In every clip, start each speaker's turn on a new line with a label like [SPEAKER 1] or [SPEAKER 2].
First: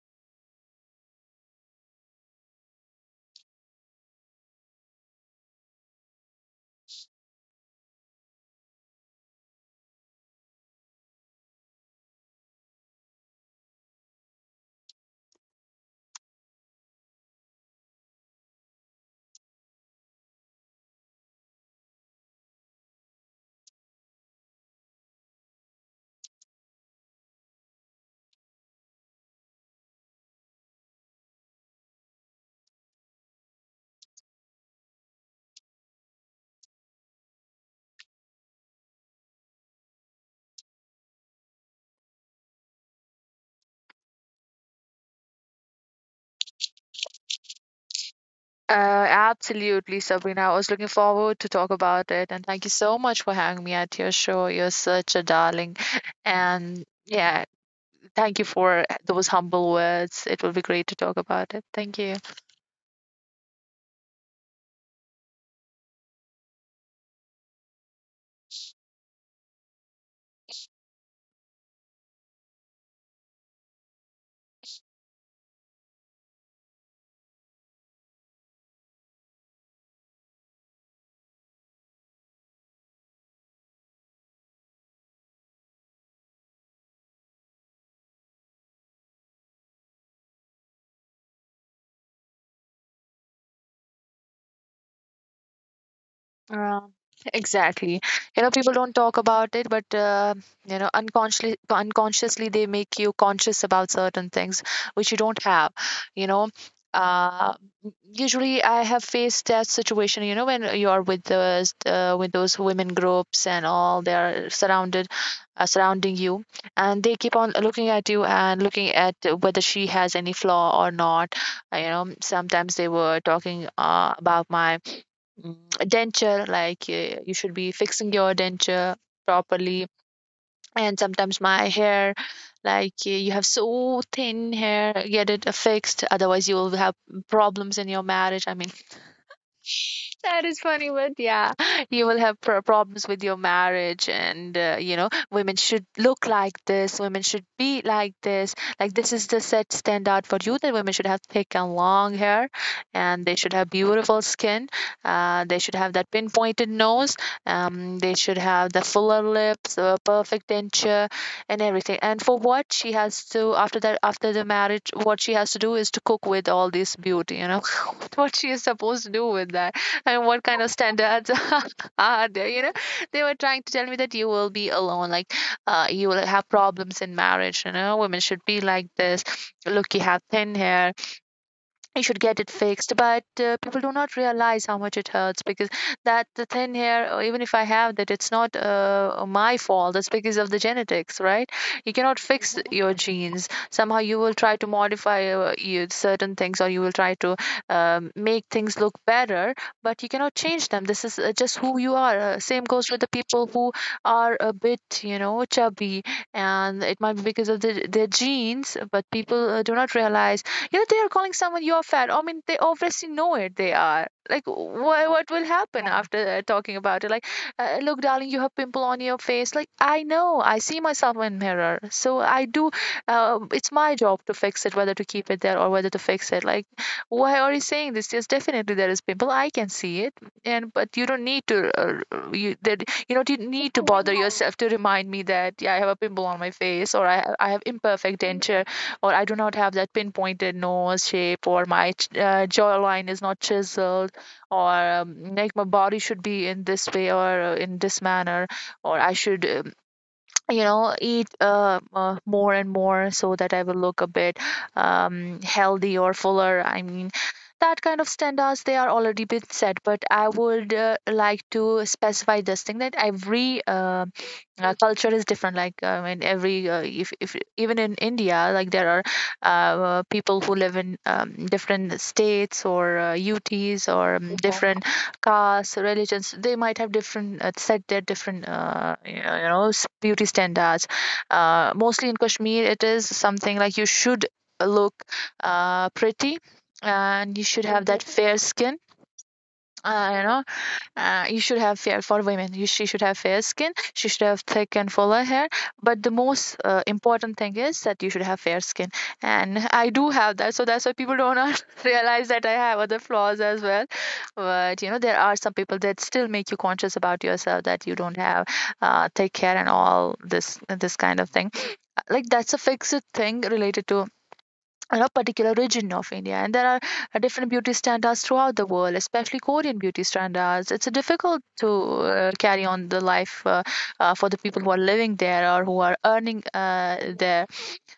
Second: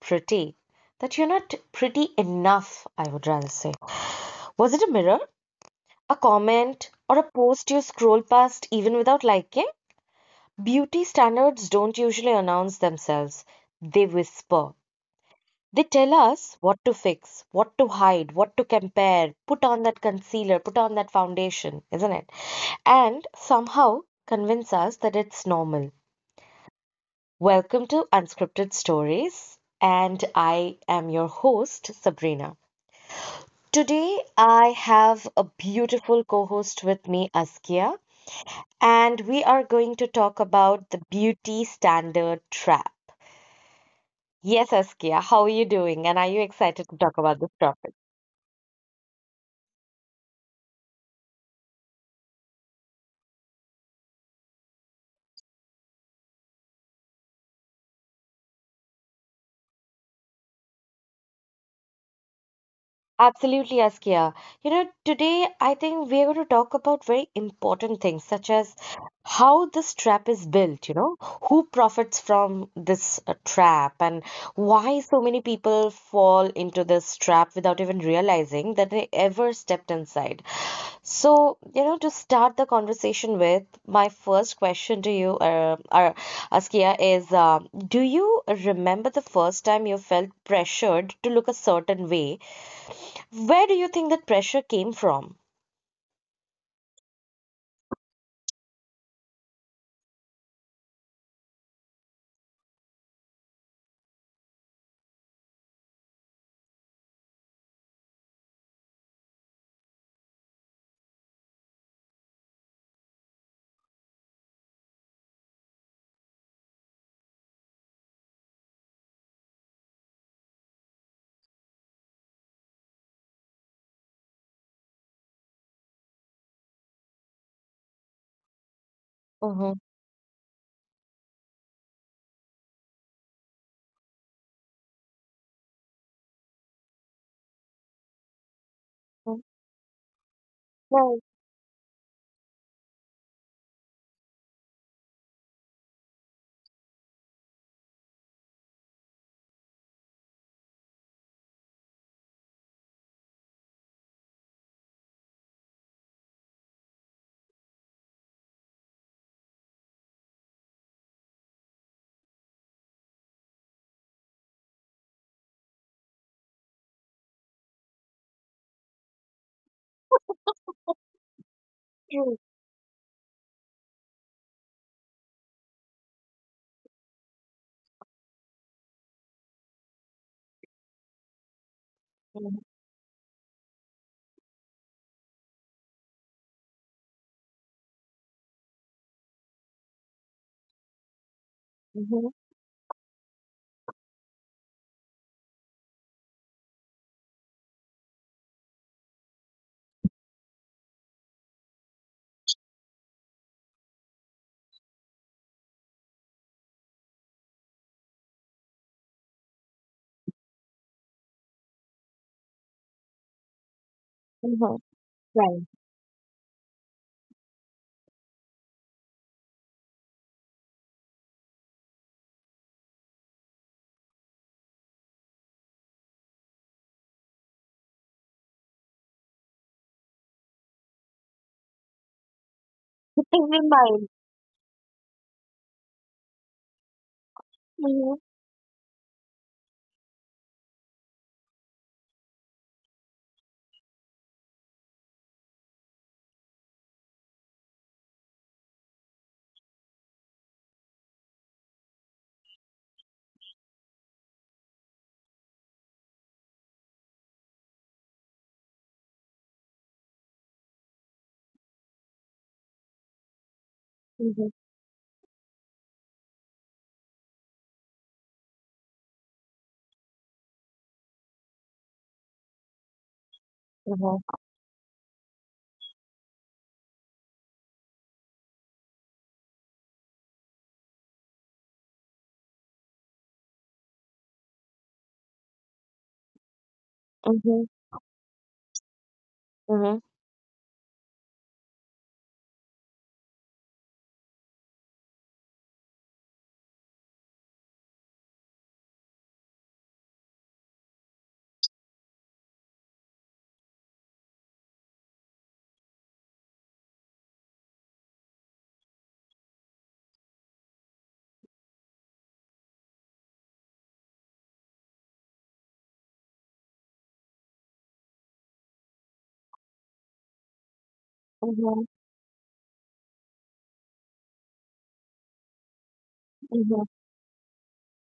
[SPEAKER 1] pretty. That you're not pretty enough, I would rather say. Was it a mirror, a comment, or a post you scroll past even without liking? Beauty standards don't usually announce themselves, they whisper. They tell us what to fix, what to hide, what to compare, put on that concealer, put on that foundation, isn't it? And somehow convince us that it's normal. Welcome to Unscripted Stories, and I am your host, Sabrina. Today, I have a beautiful co host with me, Askia, and we are going to talk about the beauty standard trap. Yes, Askia, how are you doing? And are you excited to talk about this topic?
[SPEAKER 2] Absolutely, Sabrina. I was looking forward to talk about it, and thank you so much for having me at your show. You're such a darling, and yeah, thank you for those humble words. It will be great to talk about it. Thank you.
[SPEAKER 1] Absolutely, Askia. You know, today I think we're going to talk about very important things such as how this trap is built, you know, who profits from this trap, and why so many people fall into this trap without even realizing that they ever stepped inside. So, you know, to start the conversation with, my first question to you, Askia, is do you remember the first time you felt pressured to look a certain way? Where do you think that pressure came from?
[SPEAKER 2] Uh, exactly. You know, people don't talk about it, but unconsciously, they make you conscious about certain things which you don't have. You know, uh, Usually I have faced that situation. You know, when you're with those women groups and all, they are surrounding you, and they keep on looking at you and looking at whether she has any flaw or not. Sometimes they were talking about my mm, denture. Like, you should be fixing your denture
[SPEAKER 1] Mm-hmm.
[SPEAKER 2] properly, and sometimes my hair. Like, you have so thin hair, get it fixed, otherwise you will have problems in your marriage. I mean, that is funny, but
[SPEAKER 1] Right,
[SPEAKER 2] yeah, you will have problems with your marriage. And women should look like this, women should be like this. Like, this is the set standard for you, that women should have thick and long hair, and they should have beautiful skin, they should have that pinpointed nose, they should have the fuller lips, perfect denture, and everything. And for what she has to, after that, after the marriage, what she has to do is to cook with all this beauty, you know, what she is supposed to do with that, and what kind of standards are
[SPEAKER 1] true.
[SPEAKER 2] there. They were trying to tell me that you will be alone. Like, you will have problems in marriage. You know, women should be like this. Look, you have thin hair, you should get it
[SPEAKER 1] Mm-hmm.
[SPEAKER 2] fixed, but people do not realize how much it hurts, because that the thing here, even if I have that, it's not my fault, it's because of the genetics, right? You cannot fix your genes. Somehow you will try to modify, certain things, or you will try to make things look better, but you cannot change them. This is just who you are. Same goes with the people who are a bit, you know, chubby, and it might be because of their genes, but people do not realize. You know, they are calling someone, you're fat. I mean, they obviously know it. They are like,
[SPEAKER 1] Mm-hmm.
[SPEAKER 2] what will
[SPEAKER 1] Right.
[SPEAKER 2] happen, yeah, after talking about it. Like, look, darling, you have pimple on your face. Like, I know, I see myself in mirror, so I do. It's my job to fix it, whether to keep it there or whether to fix it. Like, why are you saying this? Yes, definitely there is pimple, I can see it. And but you don't need to, you don't
[SPEAKER 1] Every
[SPEAKER 2] need to
[SPEAKER 1] mind.
[SPEAKER 2] bother, yeah, yourself to remind me that, yeah, I have a pimple on my face, or I have
[SPEAKER 1] Mm-hmm.
[SPEAKER 2] imperfect denture, or I do not have that pinpointed nose shape, or my jawline is not chiseled, or like my body should be in this way, or in this manner, or I should, eat, more and more so that I will look a bit healthy or fuller. I mean, that kind of standards they are already been set. But I would like to specify this thing, that every
[SPEAKER 1] Mm-hmm.
[SPEAKER 2] culture is different. Like, in every if even in India, like there are people who live in different states, or UTs, or
[SPEAKER 1] Mm-hmm.
[SPEAKER 2] yeah, different castes, religions, they might have different, set their different, beauty standards. Mostly in Kashmir, it is something like you should look pretty, and you
[SPEAKER 1] Mm-hmm.
[SPEAKER 2] should have that fair skin.
[SPEAKER 1] Hmm.
[SPEAKER 2] Uh, you know, you should have fair. For women, she should have fair skin, she should have thick and fuller hair. But the most important thing is that you should have fair skin. And I do have that, so that's why people do not realize that I have other flaws as well. But you know, there are some people that still make you conscious about yourself, that you don't have thick hair and all this kind of thing. Like, that's a fixed thing, related to a particular region of India. And there are different beauty standards throughout the world, especially Korean beauty standards. It's difficult to
[SPEAKER 1] Mm-hmm.
[SPEAKER 2] carry on the life, for the people who are living there or who are earning
[SPEAKER 1] Mm-hmm.
[SPEAKER 2] there.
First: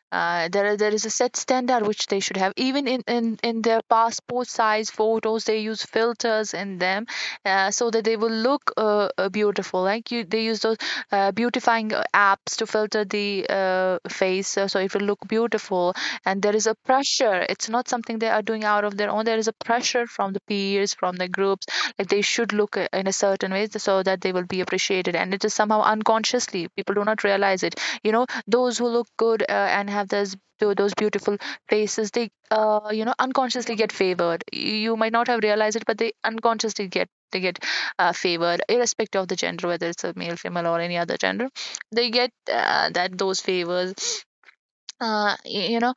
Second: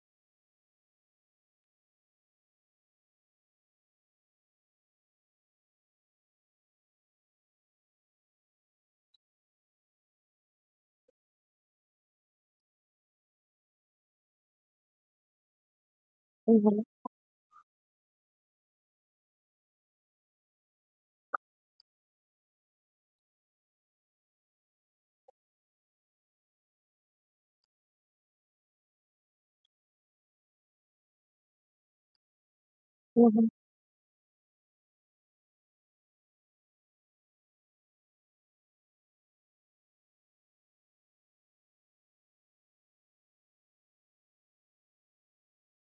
[SPEAKER 2] There is a set standard which they should have. Even in in their passport size photos, they use filters in them, so that they will look beautiful. Like, you, they use those beautifying apps to filter the face, so it will look beautiful. And there is a
[SPEAKER 1] Mm-hmm.
[SPEAKER 2] pressure. It's not something they are doing out of their own. There is a pressure from the peers, from the groups, like they should look in a certain way so that they will be appreciated. And it is, somehow, unconsciously, people do not realize it, you know. Those who look good, and have those beautiful faces, they,
[SPEAKER 1] Mm-hmm.
[SPEAKER 2] unconsciously get favored. You might not have realized it, but they unconsciously get favored, irrespective of the gender, whether it's a male, female, or any other gender. They get that those favors, you know.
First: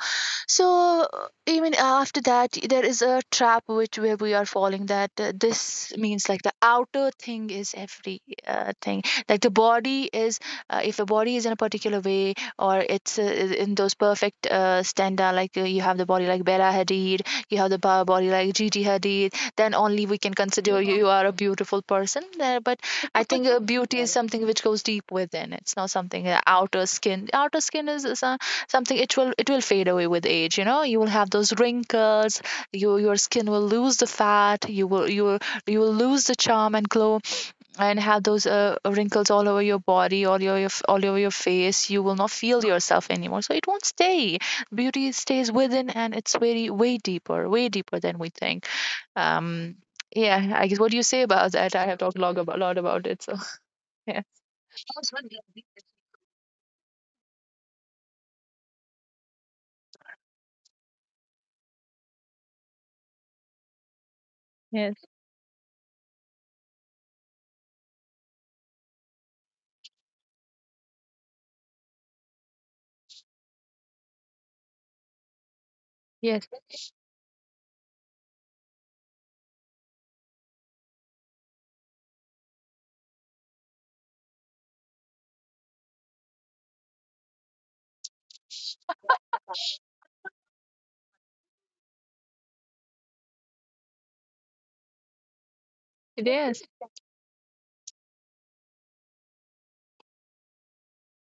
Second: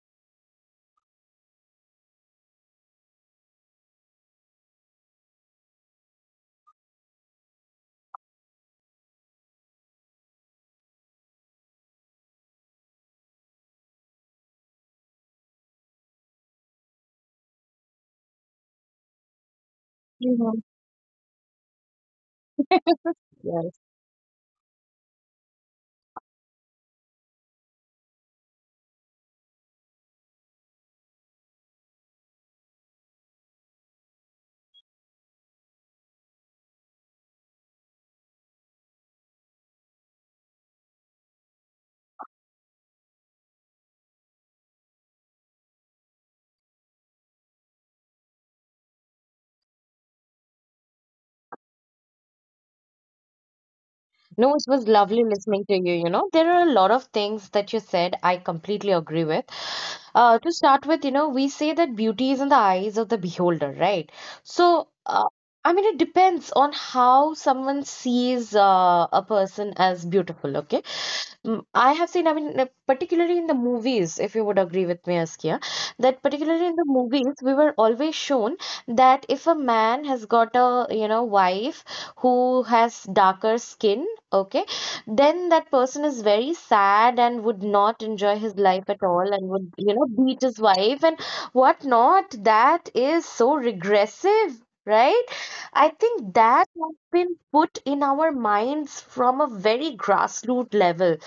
[SPEAKER 2] So, even after that, there is a trap which, where we are falling, that, this means, like, the outer thing is every thing. Like, the body is if the body is in a particular way, or it's in those perfect standard, like, you have the body like Bella Hadid, you have the body like Gigi Hadid, then only we can
[SPEAKER 1] Mm-hmm.
[SPEAKER 2] consider you, yeah, you are a beautiful person there, but I think
[SPEAKER 1] Yeah.
[SPEAKER 2] beauty is something which goes deep within. It's not something outer skin. Outer skin is something, it will fade away with age. You know, you will have those wrinkles, your skin will lose the fat, you will you will lose the charm and glow, and have those wrinkles all over your body, all over your face. You will not feel yourself anymore, so it won't stay. Beauty stays within, and it's very, way deeper, way deeper than we think. um yeah, I guess. What do you say about that? I have talked a lot about it, so yeah.
[SPEAKER 1] No, it was lovely listening to you. You know, there are a lot of things that you said I completely agree with. To start with, you know, we say that beauty is in the eyes of the beholder, right? So,
[SPEAKER 2] Yes.
[SPEAKER 1] I mean, it depends on how someone sees a person as beautiful, okay? Mm, I have seen, I mean, particularly in the movies, if you would agree with me, Askia, that
[SPEAKER 2] Yes.
[SPEAKER 1] particularly in the movies, we were always shown that if a man has got a, you know, wife who has darker skin, okay, then that person is very sad and would not enjoy his life at all and would, you know, beat his wife and whatnot. That is so regressive. Right? I think
[SPEAKER 2] Yes,
[SPEAKER 1] that has been put in our minds from a very grassroots level.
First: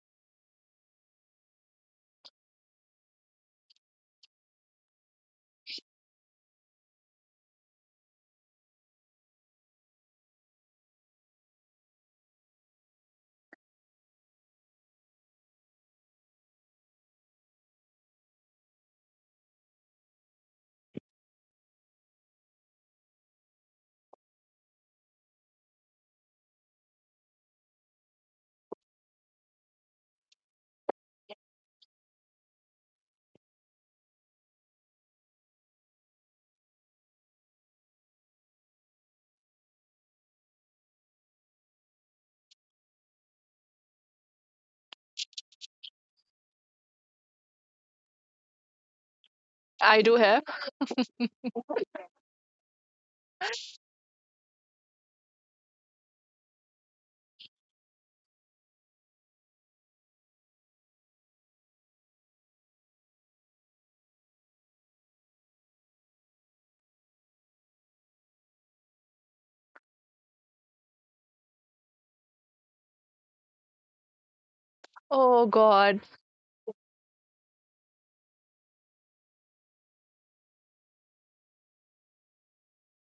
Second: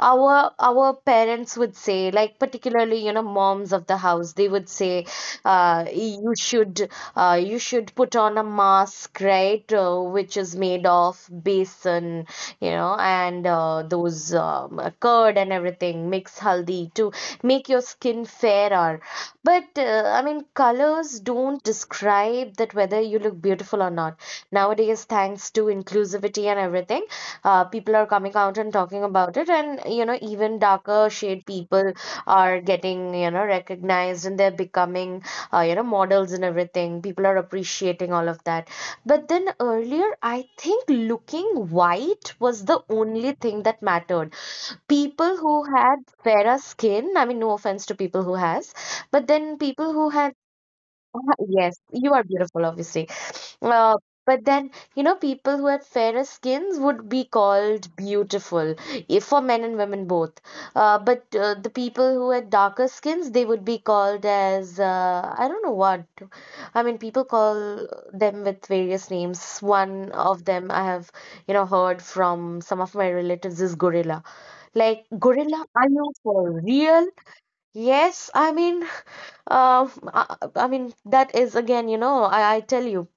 [SPEAKER 1] Our parents would say, like, particularly, you know, moms of the house, they would say uh, you should you should put on a mask, right, which is made of besan, you know, and those curd and everything mix haldi to make your skin fairer. But I mean, colors don't describe that whether you look beautiful or not. Nowadays, thanks to inclusivity and everything, people are coming out and talking about it, and you know, even darker shade people are getting, you know, recognized, and they're becoming you know, models and everything. People are appreciating all of that. But then earlier, I think looking white was the only thing that mattered. People who had fairer skin, I mean, no offense to people who has, but then people
[SPEAKER 2] I
[SPEAKER 1] who
[SPEAKER 2] do
[SPEAKER 1] had
[SPEAKER 2] have.
[SPEAKER 1] yes, you are beautiful, obviously, uh, but then, you know, people who had fairer skins would be called beautiful, if for men and women both. But the people who had darker skins, they would be called as I don't know what. I mean, people call them with various names. One of them I have, you know, heard from some of my relatives is gorilla. Like,
[SPEAKER 2] Oh,
[SPEAKER 1] gorilla, are
[SPEAKER 2] God.
[SPEAKER 1] you for real? Yes, I mean, uh, I mean that is again, you know, I tell you.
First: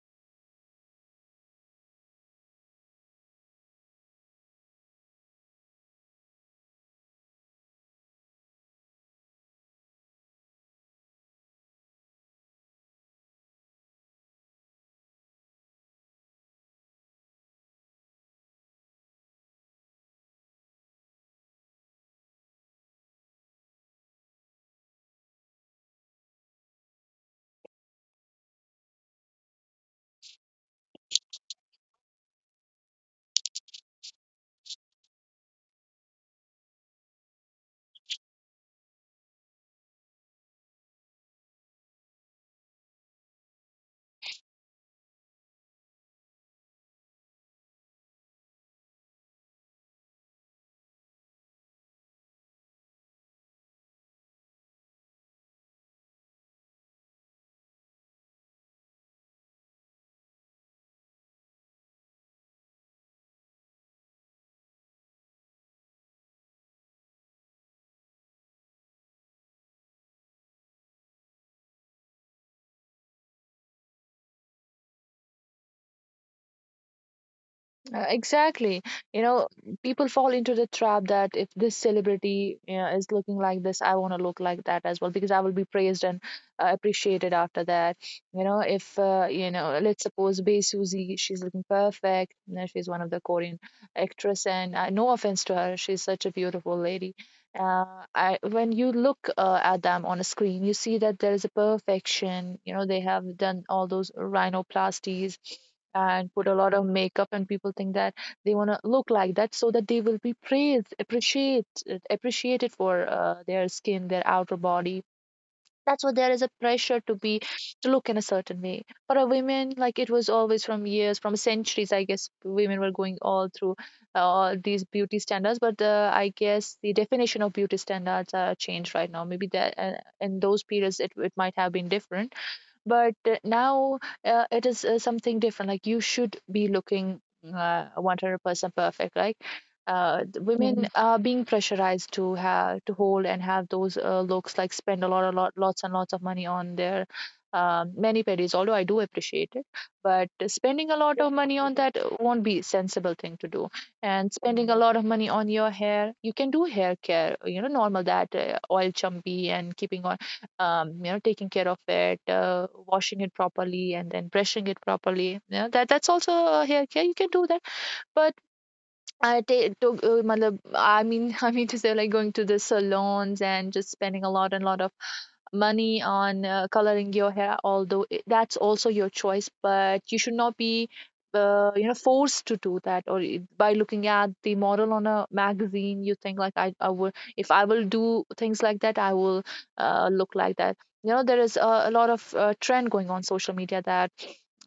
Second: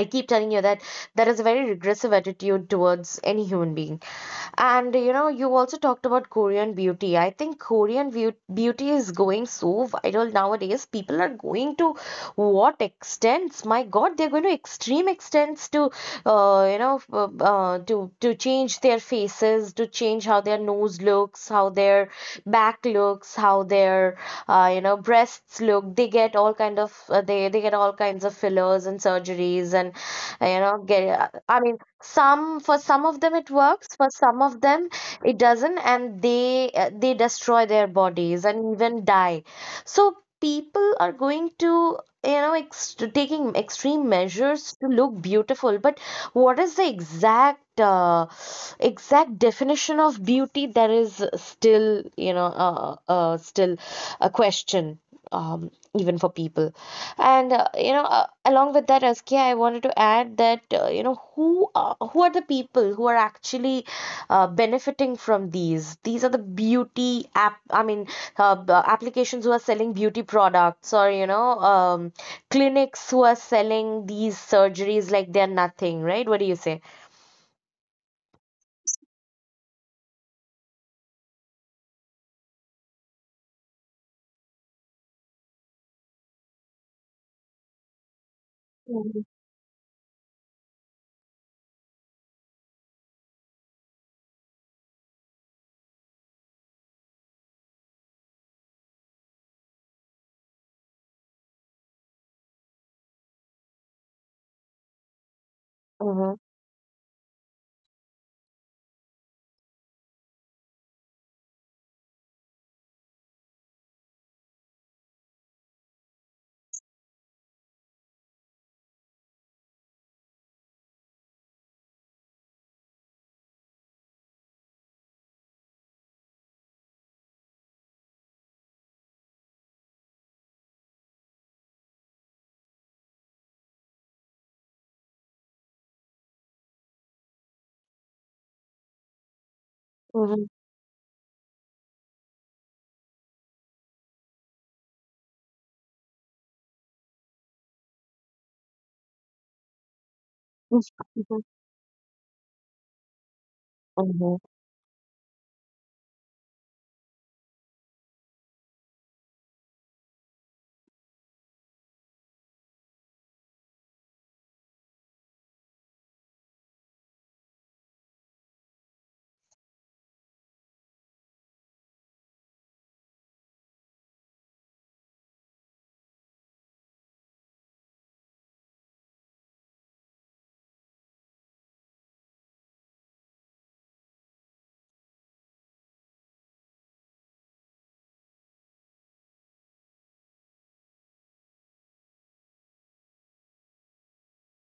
[SPEAKER 1] I keep telling you that that is a very regressive attitude towards any human being. And you know, you also talked about Korean beauty. I think Korean view beauty is going so viral nowadays. People are going to what extents? My God, they're going to extreme extents to, you know, to change their faces, to change how their nose looks, how their back looks, how their, you know, breasts look. They get all kind of they get all kinds of fillers and surgeries and, you know, get. I mean, some for some of them it works, for some of them it doesn't, and they destroy their bodies and even die. So people are going to, you know, taking extreme measures to look beautiful. But what is the exact definition of beauty? There is still, you know, still a question, um, even for people. And you know, along with that, Askia, I wanted to add that you know, who are the people who are actually benefiting from these? These are the beauty app, I mean, applications who are selling beauty products, or you know, clinics who are selling these surgeries like they're nothing, right? What do you say?
[SPEAKER 2] Exactly. You know, people fall into the trap that if this celebrity, you know, is looking like this, I want to look like that as well, because I will be praised and appreciated after that. You know, if,
[SPEAKER 1] Mm-hmm.
[SPEAKER 2] you know, let's suppose Bae Suzy, she's looking perfect. You know, she's one of the Korean actress, and no offense to her, she's such a beautiful lady. I When you look at them on a screen, you see that there is a perfection. You know, they have done all those rhinoplasties and
[SPEAKER 1] Mm-hmm.
[SPEAKER 2] put a lot of makeup, and people think that they want to look like that so that they will be praised, appreciated for their skin, their outer body. That's why there is a pressure to be, to look in a certain way for a women. Like, it was always, from years, from centuries, I guess, women were going all through these beauty standards. But I guess the definition of beauty standards are changed right now. Maybe that, in those periods, it might have been different, but now, it is something different. Like, you should be looking 100% perfect. Like,
[SPEAKER 1] Mm-hmm.
[SPEAKER 2] women. Mm. Are being pressurized to have to hold and have those looks, like spend a lot lots and lots of money on their many pedis. Although I do appreciate it, but spending a lot of
[SPEAKER 1] Mm-hmm.
[SPEAKER 2] money on that won't be sensible thing to do. And
[SPEAKER 1] Mm-hmm.
[SPEAKER 2] spending a lot of money on your hair, you can do hair care, you know, normal that oil chumpy and keeping, you know, taking care of it, washing it properly and then brushing it properly, you know, that's also a hair care, you can do that. But I take to, matlab, I mean, I mean to say, like going to the salons and just spending a lot of money on coloring your hair, although that's also your choice, but you should not be, you know, forced to do that. Or by looking at the model on a magazine, you think like if I will do things like that, I will look like that. You know, there is a lot of trend going on social media that,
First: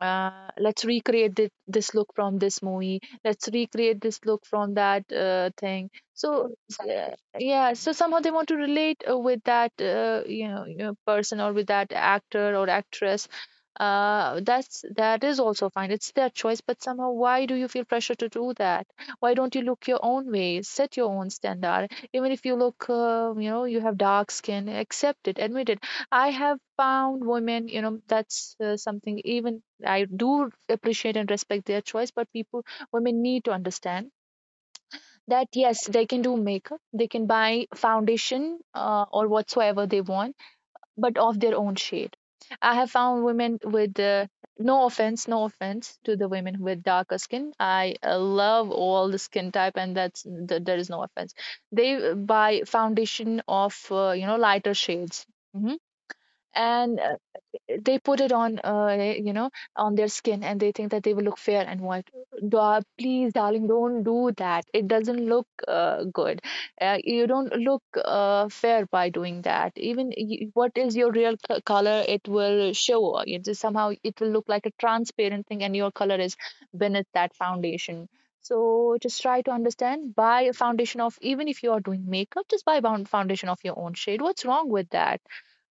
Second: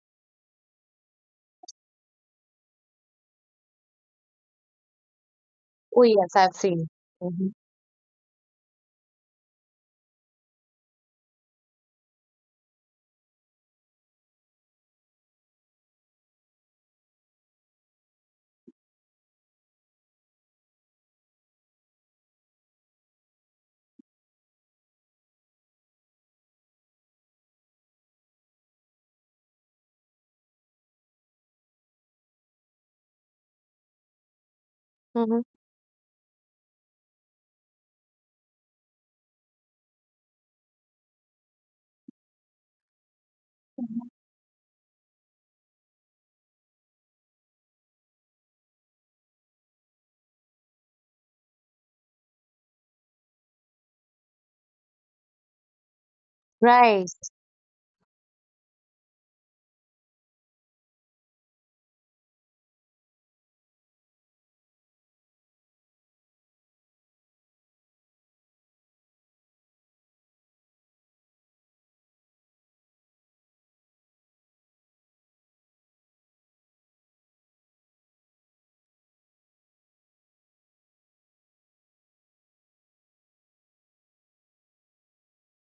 [SPEAKER 2] let's recreate this look from this movie, let's recreate this look from that thing.
[SPEAKER 1] Oh yes,
[SPEAKER 2] So
[SPEAKER 1] I've seen.
[SPEAKER 2] uh,
[SPEAKER 1] Mm-hmm.
[SPEAKER 2] yeah, so somehow they want to relate with that, you know, person, or with that actor or actress. That's that is also fine, it's their choice, but somehow why do you feel pressure to do that? Why don't you look your own way, set your own standard? Even if you look, you know, you have dark skin, accept it, admit it. I have found women, you know, that's something even I do appreciate and respect their choice. But people, women, need to understand
[SPEAKER 1] Mm-hmm.
[SPEAKER 2] that yes, they can do makeup, they can buy foundation or whatsoever they want, but of their own shade. I have found women with, no offense, no offense to the women with darker skin, I love all the skin type and there is no offense. They buy foundation of, you know, lighter shades. Mhm. And
[SPEAKER 1] Right.
[SPEAKER 2] they put it on, you know, on their skin, and they think that they will look fair and white. Please darling, don't do that, it doesn't look good. You don't look fair by doing that. Even what is your real color, it will show. It just somehow it will look like a transparent thing, and your color is beneath that foundation. So just try to understand, buy a foundation of, even if you are doing makeup, just buy bound foundation of your own shade. What's wrong with that?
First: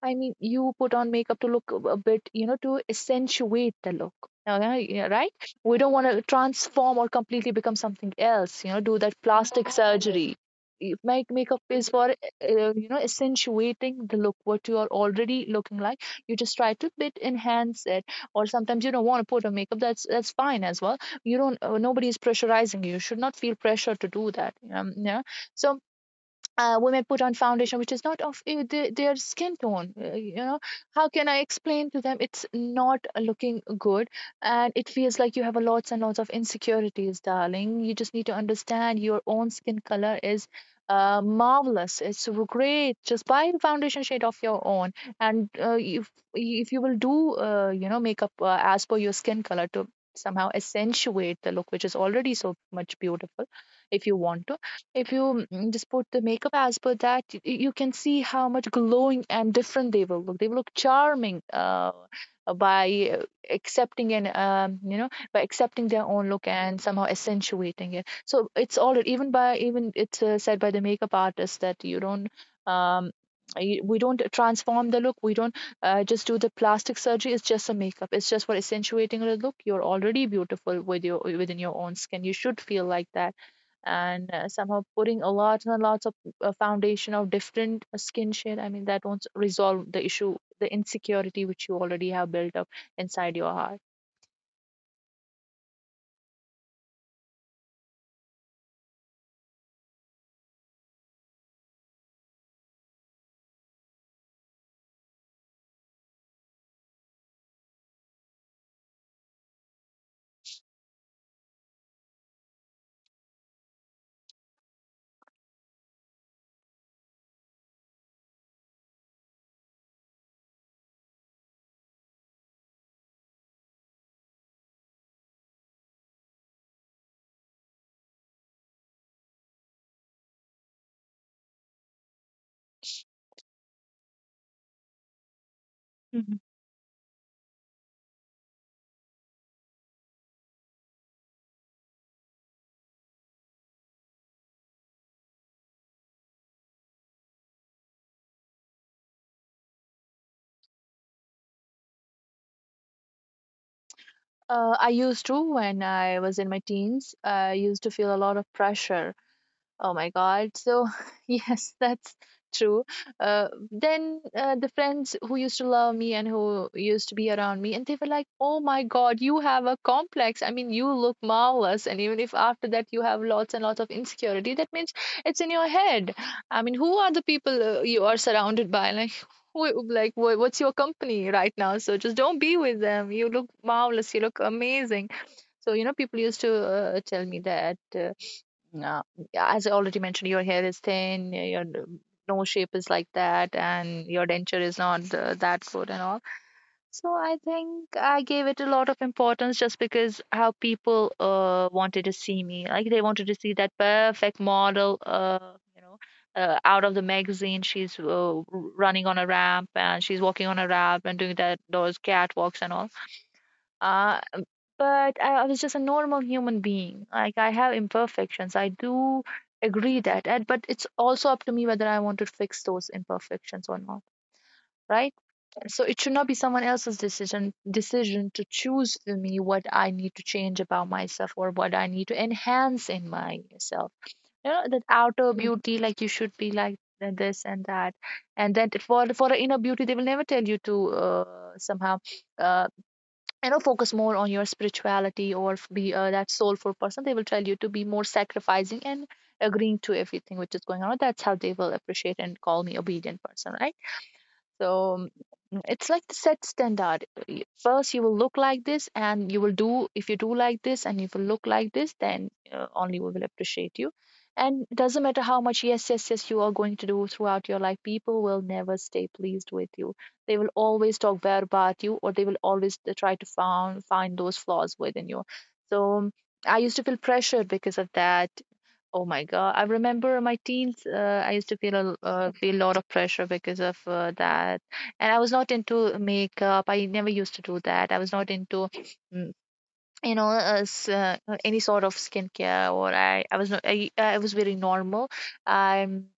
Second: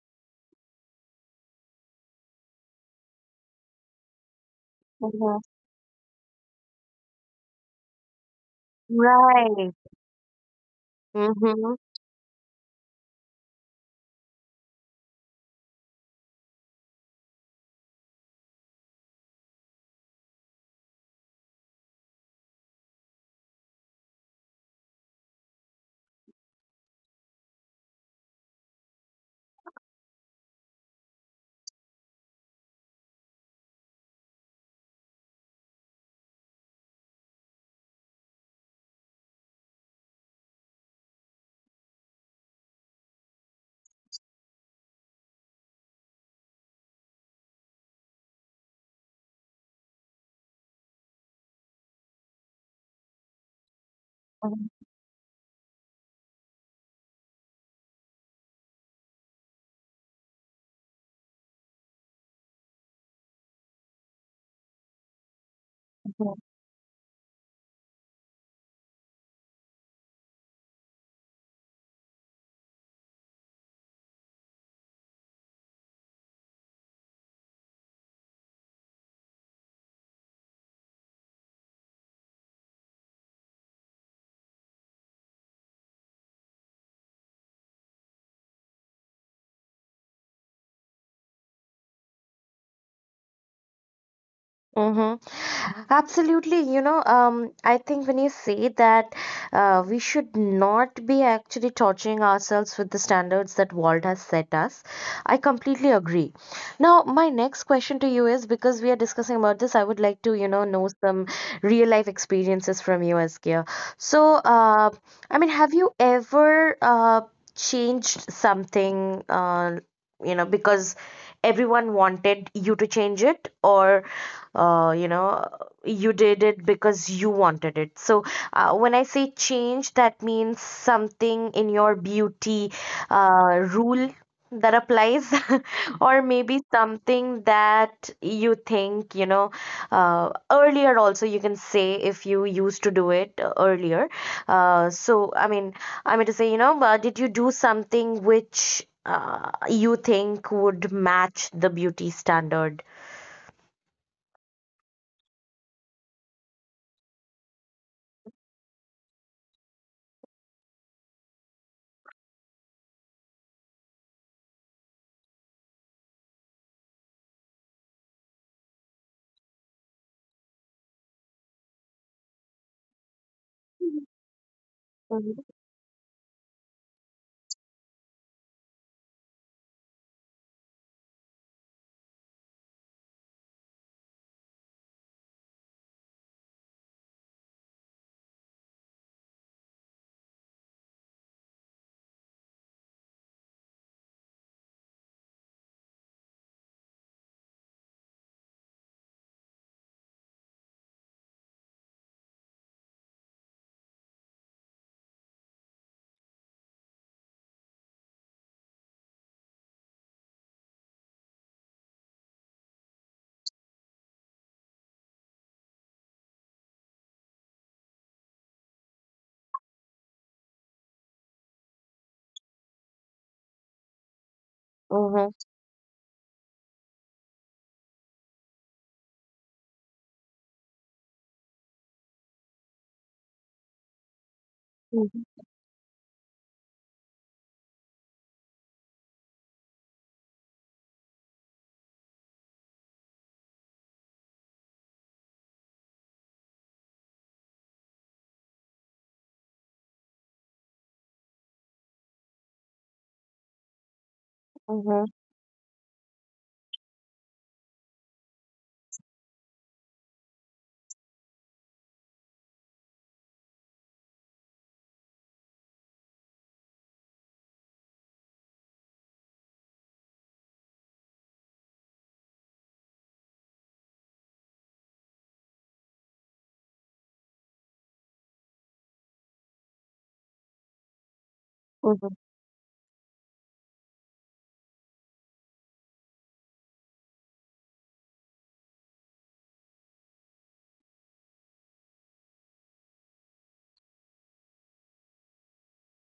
[SPEAKER 2] I mean, you put on makeup to look a bit, you know, to accentuate the look. Yeah, right?
[SPEAKER 1] Mm-hmm.
[SPEAKER 2] We don't want to transform or completely become something else, you know, do that plastic
[SPEAKER 1] Right.
[SPEAKER 2] surgery. Make makeup
[SPEAKER 1] Mhm.
[SPEAKER 2] is for, you know, accentuating the look, what you are already looking like. You just try to bit enhance it, or sometimes you don't want to put on makeup. That's fine as well. You don't. Nobody is pressurizing you. You should not feel pressure to do that. Yeah. So women put on foundation which is not of the, their skin tone, you know. How can I explain to them it's not looking good? And it feels like you have a lots and lots of insecurities, darling. You just need to understand your own skin color is marvelous, it's great. Just buy the foundation shade of your own. And if you will do you know makeup as per your skin color to somehow accentuate the look which is already so much beautiful. If you want to,
[SPEAKER 1] Mhm.
[SPEAKER 2] if you just put the makeup as per that, you can see how much glowing and different they will look. They will look charming by accepting and, you know, by accepting their own
[SPEAKER 1] Mhm.
[SPEAKER 2] look and somehow accentuating it. So it's all even by even it's said by the makeup artist that you don't. Um, we don't transform the look. We don't just do the plastic surgery. It's just a makeup. It's just for accentuating the look. You're already beautiful with your within your own skin. You should feel like that. And somehow putting a lot and lots of foundation of different skin shade, I mean, that won't resolve the issue, the insecurity which you already have built up inside your heart.
[SPEAKER 1] Mm-hmm. Absolutely. You know, I think when you say that we should not be actually torturing ourselves with the standards that world has set us, I completely agree. Now, my next question to you is, because we are discussing about this, I would like to, you know some real life experiences from you, Askia. So, I mean, have you ever changed something, you know, because everyone wanted you to change it, or you know, you did it because you wanted it. So when I say change, that means something in your beauty rule that applies, or
[SPEAKER 2] Mhm.
[SPEAKER 1] maybe something that you think, you know, earlier also you can say if you used to do it earlier. So, I mean, you know, did you do something which you think would match the beauty standard?
[SPEAKER 2] I used to, when I was in my teens, I used to feel a lot of pressure. Oh my God. So, yes, that's true. Then the friends who used to love me and who used to be around me, and they were like, oh my God, you have a complex. I mean, you look marvelous. And even if after that you have lots and lots of
[SPEAKER 1] Mhm.
[SPEAKER 2] insecurity, that means it's
[SPEAKER 1] Mhm.
[SPEAKER 2] in your head. I mean, who are the people you are surrounded by? Like, who, like what's your company right now? So just don't be with them. You look marvelous. You look amazing. So, you know, people used to tell me that. Uh, yeah, as I already mentioned, your hair is thin, your nose shape is like that, and your denture is not that good and all. So I think I gave it a lot of importance just because how people wanted to see me. Like they wanted to see that perfect model, you know, out of the magazine. She's running on a ramp, and she's walking on a ramp and doing that those catwalks and all. Uh, um, but I was just a normal human being. Like I have imperfections. I do agree that, and, but it's also up to me whether I want to fix those imperfections or not, right?
[SPEAKER 1] Mhm.
[SPEAKER 2] So it should not be someone else's decision to choose for me what I need to change about myself or what I need to enhance in myself. You know, that outer Mhm.
[SPEAKER 1] Mhm.
[SPEAKER 2] beauty, like you should be like this and that, and then for the inner beauty, they will never tell you to somehow. Uh, you know, focus more on your spirituality, or be that soulful person. They will tell you to be more sacrificing and agreeing to everything which is going on. That's how they will appreciate and call me obedient person, right? So it's like the set standard. First, you will look like this, and you will do, if you do like this, and if you will look like this, then only we will appreciate you. And it doesn't matter how much yes, yes, yes you are going to do throughout your life, people will never stay pleased with you. They will always talk bad about you, or they will always try to find those flaws within you. So I used to feel pressured because of that. Oh my God. I remember my teens, I used to feel a lot of pressure because of that. And I was not into makeup. I never used to do that. I was not into mm, you know, any sort of skincare. Or I was not I, I was very normal. I'm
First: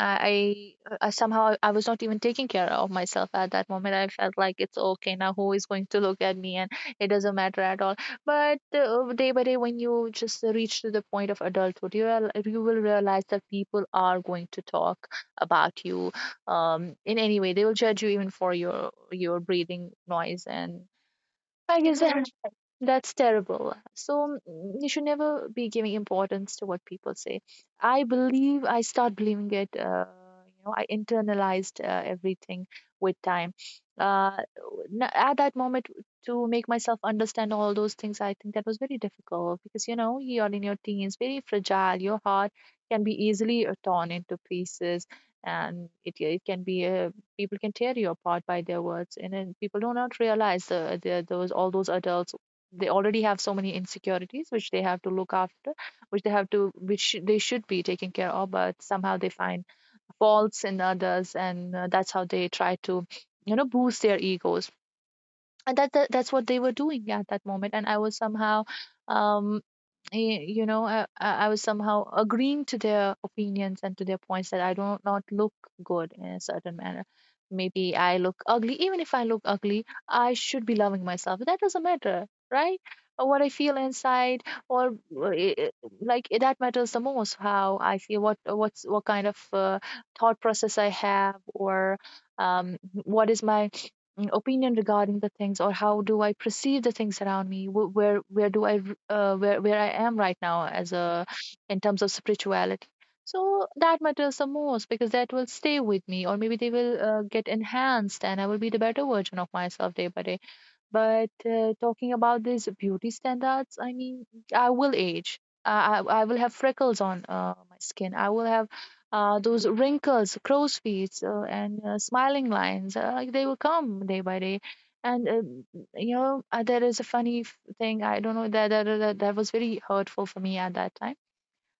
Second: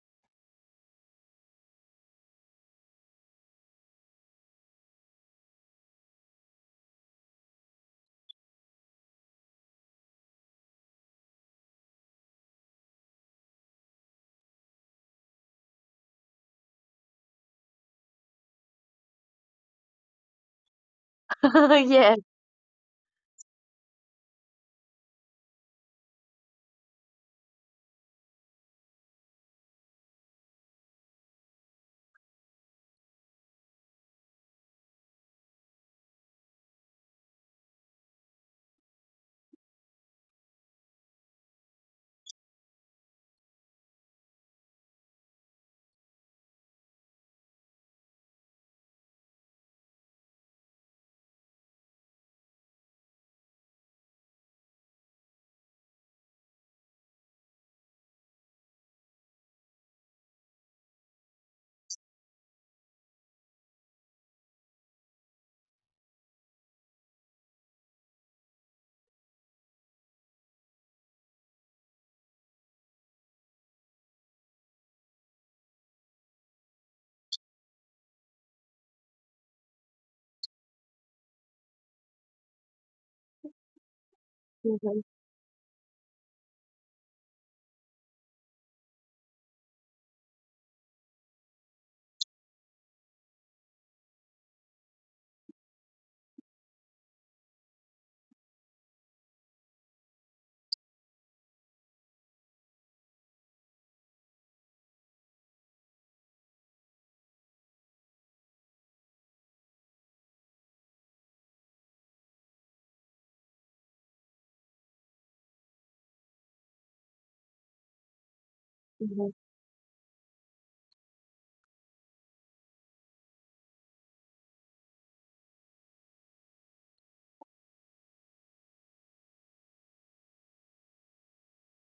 [SPEAKER 2] I, I somehow, I was not even taking care of myself at that moment. I felt like it's okay now. Who is going to look at me? And it doesn't matter at all. But day by day, when you just reach to the point of adulthood, you will realize that people are going to talk about you. In any way, they will judge you even for your breathing noise. And I
[SPEAKER 1] Mhm.
[SPEAKER 2] guess
[SPEAKER 1] Yes.
[SPEAKER 2] that that's terrible. So you should never be giving importance to what people say. I believe I start believing it. You know, I internalized everything with time. Uh, at that moment, to make myself understand all those things, I think that was very difficult, because you know you're in your teens, very fragile. Your heart can be easily torn into pieces, and it yeah, it can be people can tear you apart by their words. And then people do not realize the those all those adults, they already have so many insecurities which they have to look after, which they have to, which they should be taken care of, but somehow they find faults in others. And that's how they try to, you know, boost their egos. And that's what they were doing at that moment. And I was somehow, um you know, I was somehow agreeing to their opinions and to their points that I do not look good in a certain manner. Maybe I look ugly. Even if I look ugly, I should be loving myself. That doesn't matter, right? Or what I feel inside, or
[SPEAKER 1] Mhm.
[SPEAKER 2] like that matters the most. How I feel, what kind of thought process I have, or um, what is my opinion regarding the things? Or how do I perceive the things around me? Wh- where do I r- where I am right now as a, in terms of spirituality, so that matters the most, because that will stay with me, or maybe they will get enhanced and I will be the better version of myself day by day. But talking about these beauty standards, I mean, I will age. I will have freckles on my skin. I will have
[SPEAKER 1] Mhm.
[SPEAKER 2] those wrinkles, crow's feet, and smiling lines. Like, they will come day by day. And there is a funny thing. I don't know that that was very hurtful for me at that time.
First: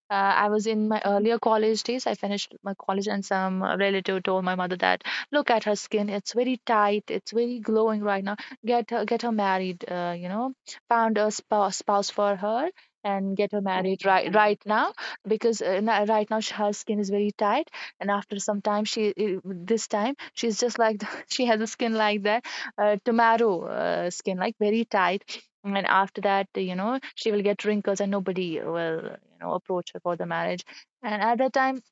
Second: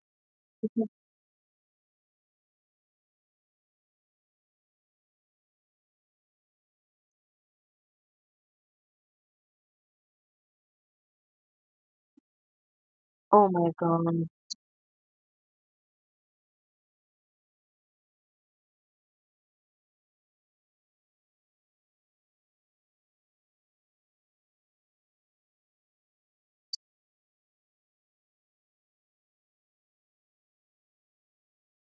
[SPEAKER 2] I was
[SPEAKER 1] Mhm.
[SPEAKER 2] in my earlier college days. I finished my college, and some relative told my mother that, "Look at her skin; it's very tight, it's very glowing right now. Get her married. Found a spouse for her, and
[SPEAKER 1] Oh
[SPEAKER 2] get her
[SPEAKER 1] my
[SPEAKER 2] married
[SPEAKER 1] God.
[SPEAKER 2] right now, because right now her skin is very tight, and after some time, she this time she's just like she has a skin like that, tomato skin, like very tight, and after that, you know, she will get wrinkles and nobody will, you know, approach her for the marriage." And at that time,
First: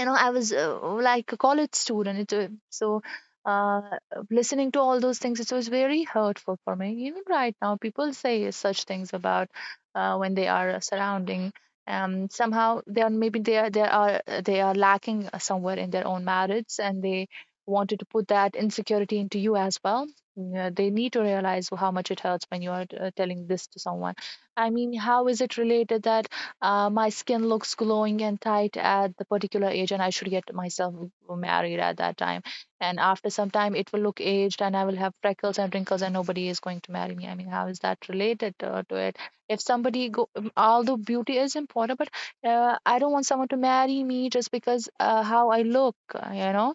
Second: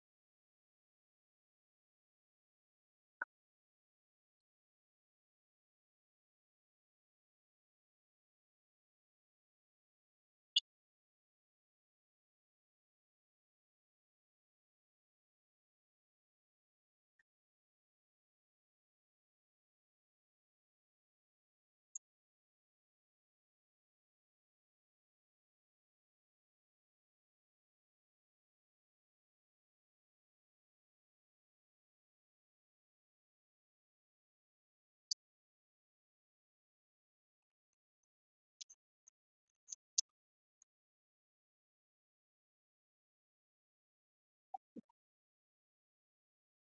[SPEAKER 2] you know, I was like a college student. So uh listening to all those things, it was very hurtful for me. Even right now people say such things about, when they are surrounding. Somehow they are, maybe they are, they are lacking somewhere in their own marriage, and they wanted to put that insecurity into you as well. Yeah, they need to realize how much it hurts when you are telling this to someone. I mean, how is it related that my skin looks glowing and tight at the particular age, and I should get myself married at that time, and after some time it will look aged and I will have freckles and wrinkles and nobody is going to marry me? I mean, how is that related, to it? If somebody go although beauty is important, but I don't want someone to marry me just because how I look, uh, you know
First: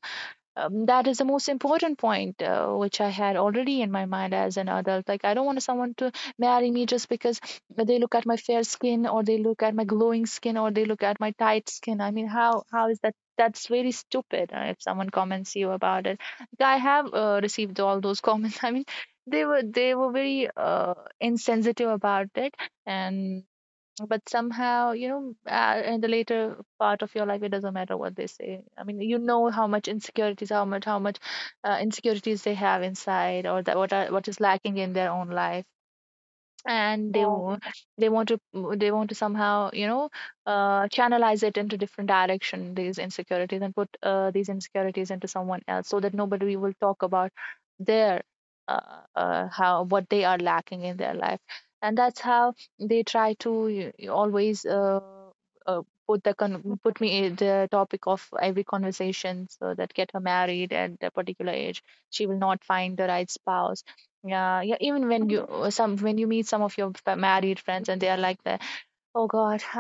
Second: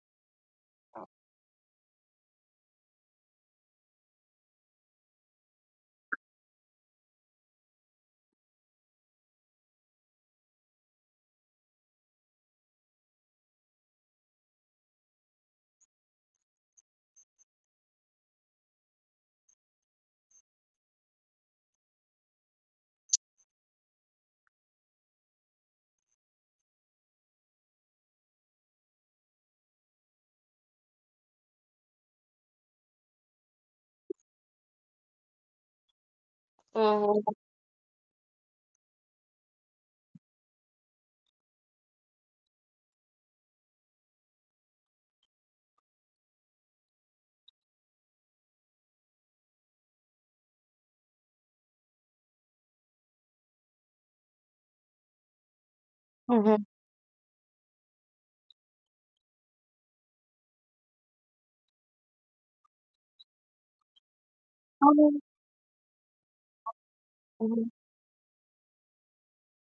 [SPEAKER 2] um, that is the most important point, which I had already in my mind as an adult. Like, I don't want someone to marry me just because they look at my fair skin, or they look at my glowing skin, or they look at my tight skin. I mean, how is that? That's very stupid, if someone comments you about it. Like, I have received all those comments, I mean, they were very insensitive about it. And but somehow, you know, in the later part of your life, it doesn't matter what they say. I mean, you know, how much insecurities, how much insecurities they have inside, or that what are, what is lacking in their own life. And they yeah
[SPEAKER 1] Mhm.
[SPEAKER 2] wa- they want to they want to somehow, you know, channelize it into different direction, these insecurities, and put these insecurities into someone else, so that nobody will talk about their how, what they are lacking in their life. And that's how they try to always uh, put the
[SPEAKER 1] Mhm.
[SPEAKER 2] put me in the topic of every conversation, so that get her married at a particular age, she will not find the right spouse. Yeah, yeah. Even
[SPEAKER 1] Mhm.
[SPEAKER 2] when you some when you meet some of your married
[SPEAKER 1] Mhm.
[SPEAKER 2] friends and they are like that, oh God,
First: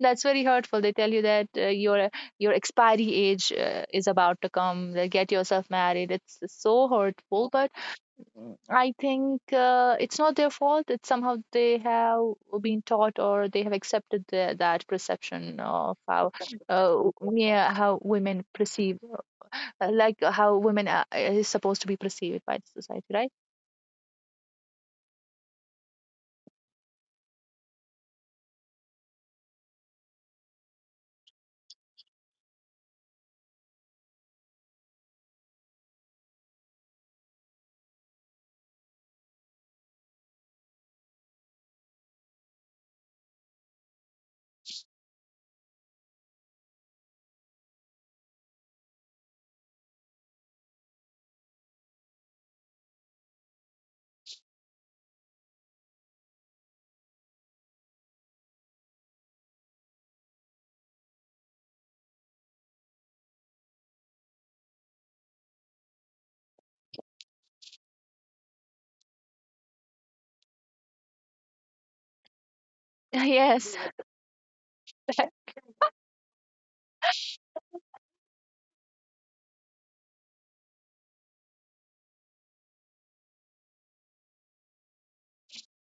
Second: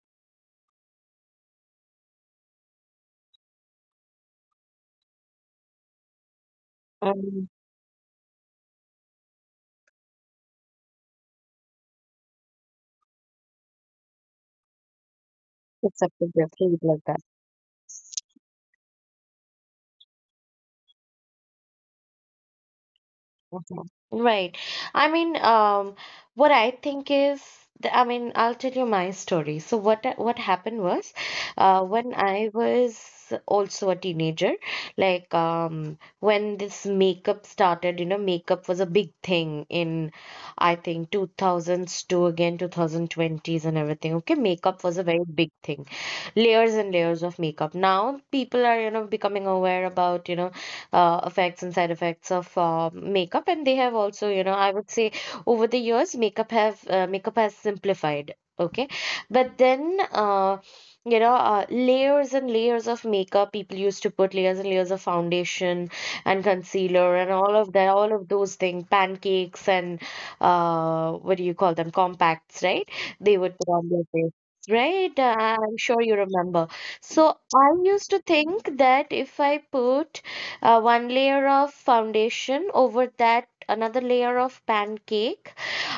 [SPEAKER 2] that's very hurtful. They tell you that your expiry age is about to come. Like, get yourself married. It's so
[SPEAKER 1] Mhm.
[SPEAKER 2] hurtful. But I think it's not their fault. It's somehow they have been taught, or they have accepted the, that perception of
[SPEAKER 1] It's a
[SPEAKER 2] how
[SPEAKER 1] bigger like
[SPEAKER 2] uh,
[SPEAKER 1] that.
[SPEAKER 2] yeah, how women perceive, like how women are, is supposed to be perceived by the society, right?
[SPEAKER 1] Mhm. Right. I mean, what I think is, I mean, I'll tell you my story. So what happened was, when I was also a teenager, like when this makeup started, you know, makeup was a big thing in, I think, 2000s to again 2020s and everything. Okay, makeup was a very big thing, layers and layers of makeup. Now people are, you know, becoming aware about, you know, effects and side effects of makeup, and they have also, you know, I would say, over the years makeup have makeup has simplified, okay. But then you know, layers and layers of makeup, people used to put layers and layers of foundation and concealer and all of that, all of those things, pancakes and what do you call them, compacts, right, they would put
[SPEAKER 2] Yes.
[SPEAKER 1] on their face, right. I'm sure you remember. So I used to think that if I put one layer of foundation, over that, another layer of pancake,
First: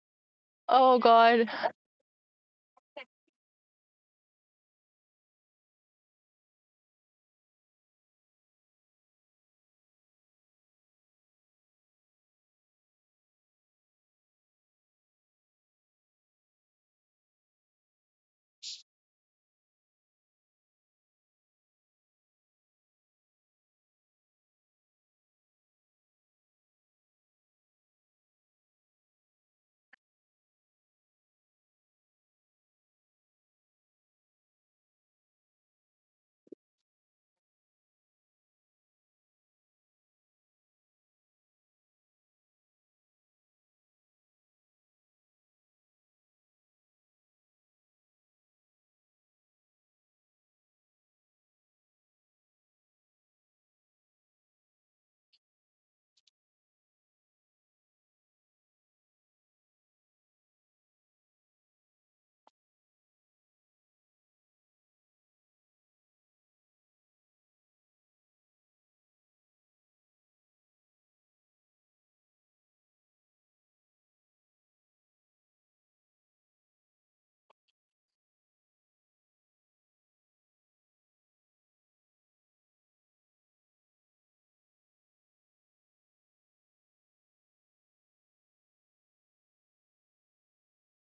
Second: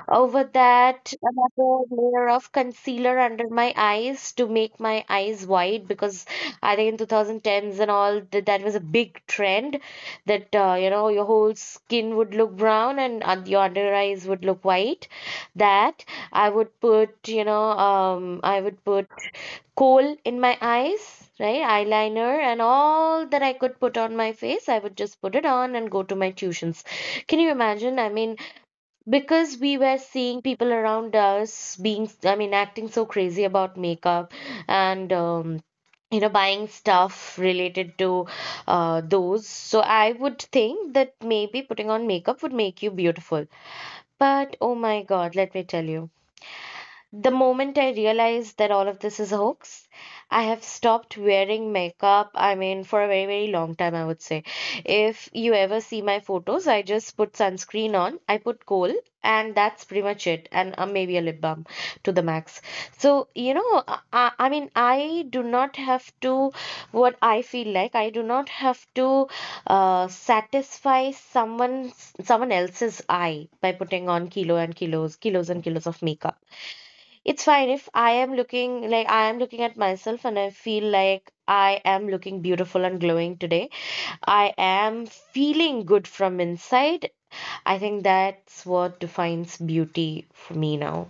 [SPEAKER 1] over
[SPEAKER 2] Oh
[SPEAKER 1] that,
[SPEAKER 2] God.
[SPEAKER 1] another layer of concealer under my eyes to make my eyes wide, because I think in 2010s and all that, that was a big trend, that you know, your whole skin would look brown and your under eyes would look white. That I would put, you know, I would put coal in my eyes, right? Eyeliner and all that I could put on my face, I would just put it on and go to my tuitions. Can you imagine? I mean, because we were seeing people around us being, I mean, acting so crazy about makeup and, you know, buying stuff related to those. So I would think that maybe putting on makeup would make you beautiful. But oh my God, let me tell you. The moment I realized that all of this is a hoax, I have stopped wearing makeup. I mean, for a very, very long time, I would say. If you ever see my photos, I just put sunscreen on, I put kohl, and that's pretty much it, and maybe a lip balm to the max. So, you know, I mean, I do not have to, what I feel like, I do not have to satisfy someone, someone else's eye by putting on kilo and kilos, kilos and kilos of makeup. It's fine if I am looking like I am looking at myself and I feel like I am looking beautiful and glowing today. I am feeling good from inside. I think that's what defines beauty for me now.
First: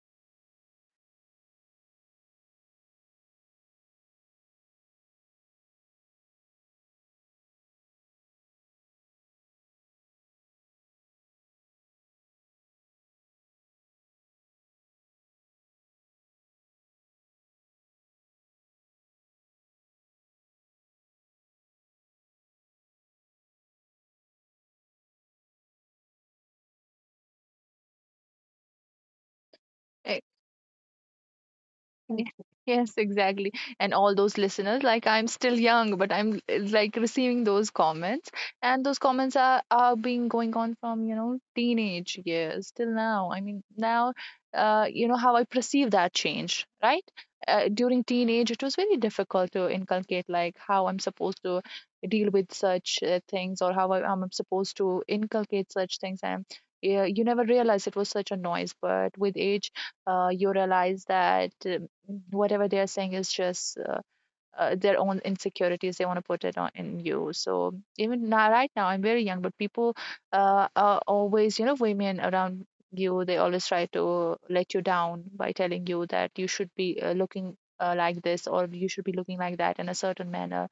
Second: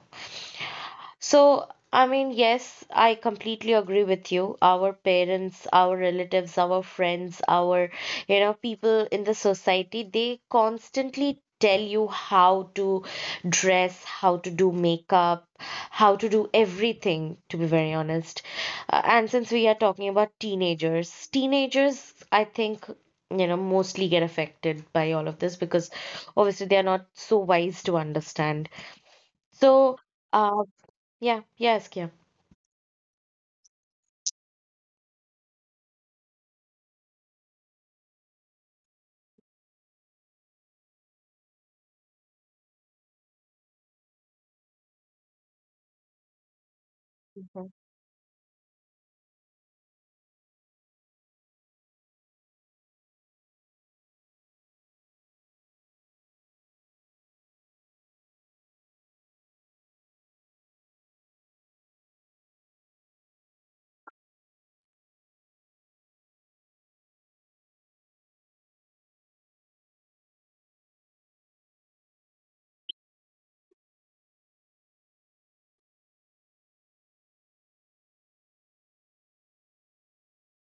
[SPEAKER 1] So, I mean, yes, I completely agree with you. Our parents, our relatives, our friends, our, you know, people in the society, they constantly tell you how to dress, how to do makeup, how to do everything, to be very honest. And since we are talking about teenagers, I think, mostly get affected by all of this because obviously they are not so wise to understand. So,
[SPEAKER 2] Eh,
[SPEAKER 1] uh, yeah, yes, yeah.
[SPEAKER 2] y- Yes, exactly. And all those listeners, like, I'm still young, but I'm like receiving those comments, and those comments are being going on from, you know, teenage years till now. I mean, now, you know how I perceive that change, right?
[SPEAKER 1] Mhm.
[SPEAKER 2] During teenage, it was very difficult to inculcate, like how I'm supposed to deal with such things, or how I'm supposed to inculcate such things. And yeah, you never realize it was such a noise. But with age you realize that whatever they are saying is just their own insecurities they want to put it on in you. So even now, right now, I'm very young, but people are always, you know, women around you, they always try to let you down by telling you that you should be looking like this, or you should be looking like that in a certain manner.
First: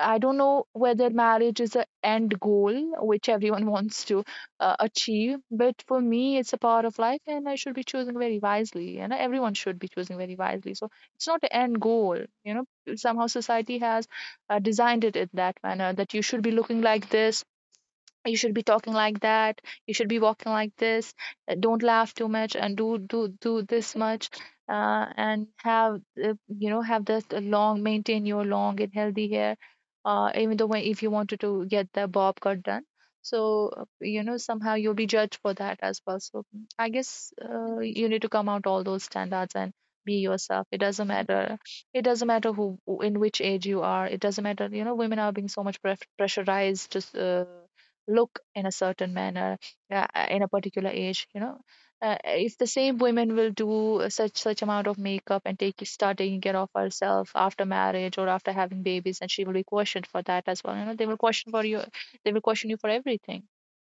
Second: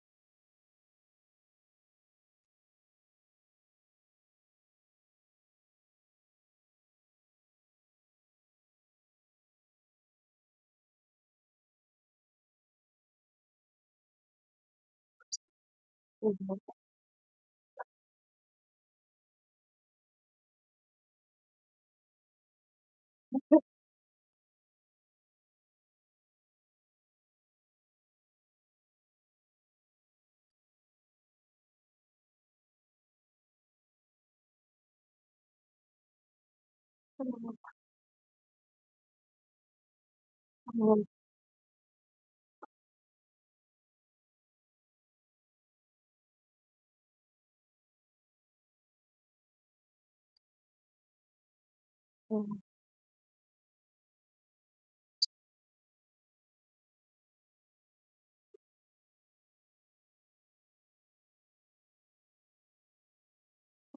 [SPEAKER 2] I don't know whether marriage is an end goal which everyone wants to achieve, but for me, it's a part of life, and I should be choosing very wisely, and everyone should be choosing very wisely. So it's not an end goal, you know. Somehow society has designed it in that manner, that you should be looking like this, you should be talking like that, you should be walking like this, don't laugh too much, and do this much, and have have this long, maintain your long and healthy hair, even though when, if you wanted to get the bob cut done, so you know, somehow you'll be judged for that as well. So I guess
[SPEAKER 1] Mm,
[SPEAKER 2] you need to come out all those standards and be yourself. It
[SPEAKER 1] mm,
[SPEAKER 2] doesn't matter, it doesn't matter who, in which age you are. It doesn't matter, you know, women are being so much pressurized just look in a certain manner in a particular age. You know, if
[SPEAKER 1] mm.
[SPEAKER 2] the same women will do such, such amount of makeup and take, start taking care of herself after marriage or after having babies, and she will be questioned for that as well. You know, they will question for you, they will question you for everything.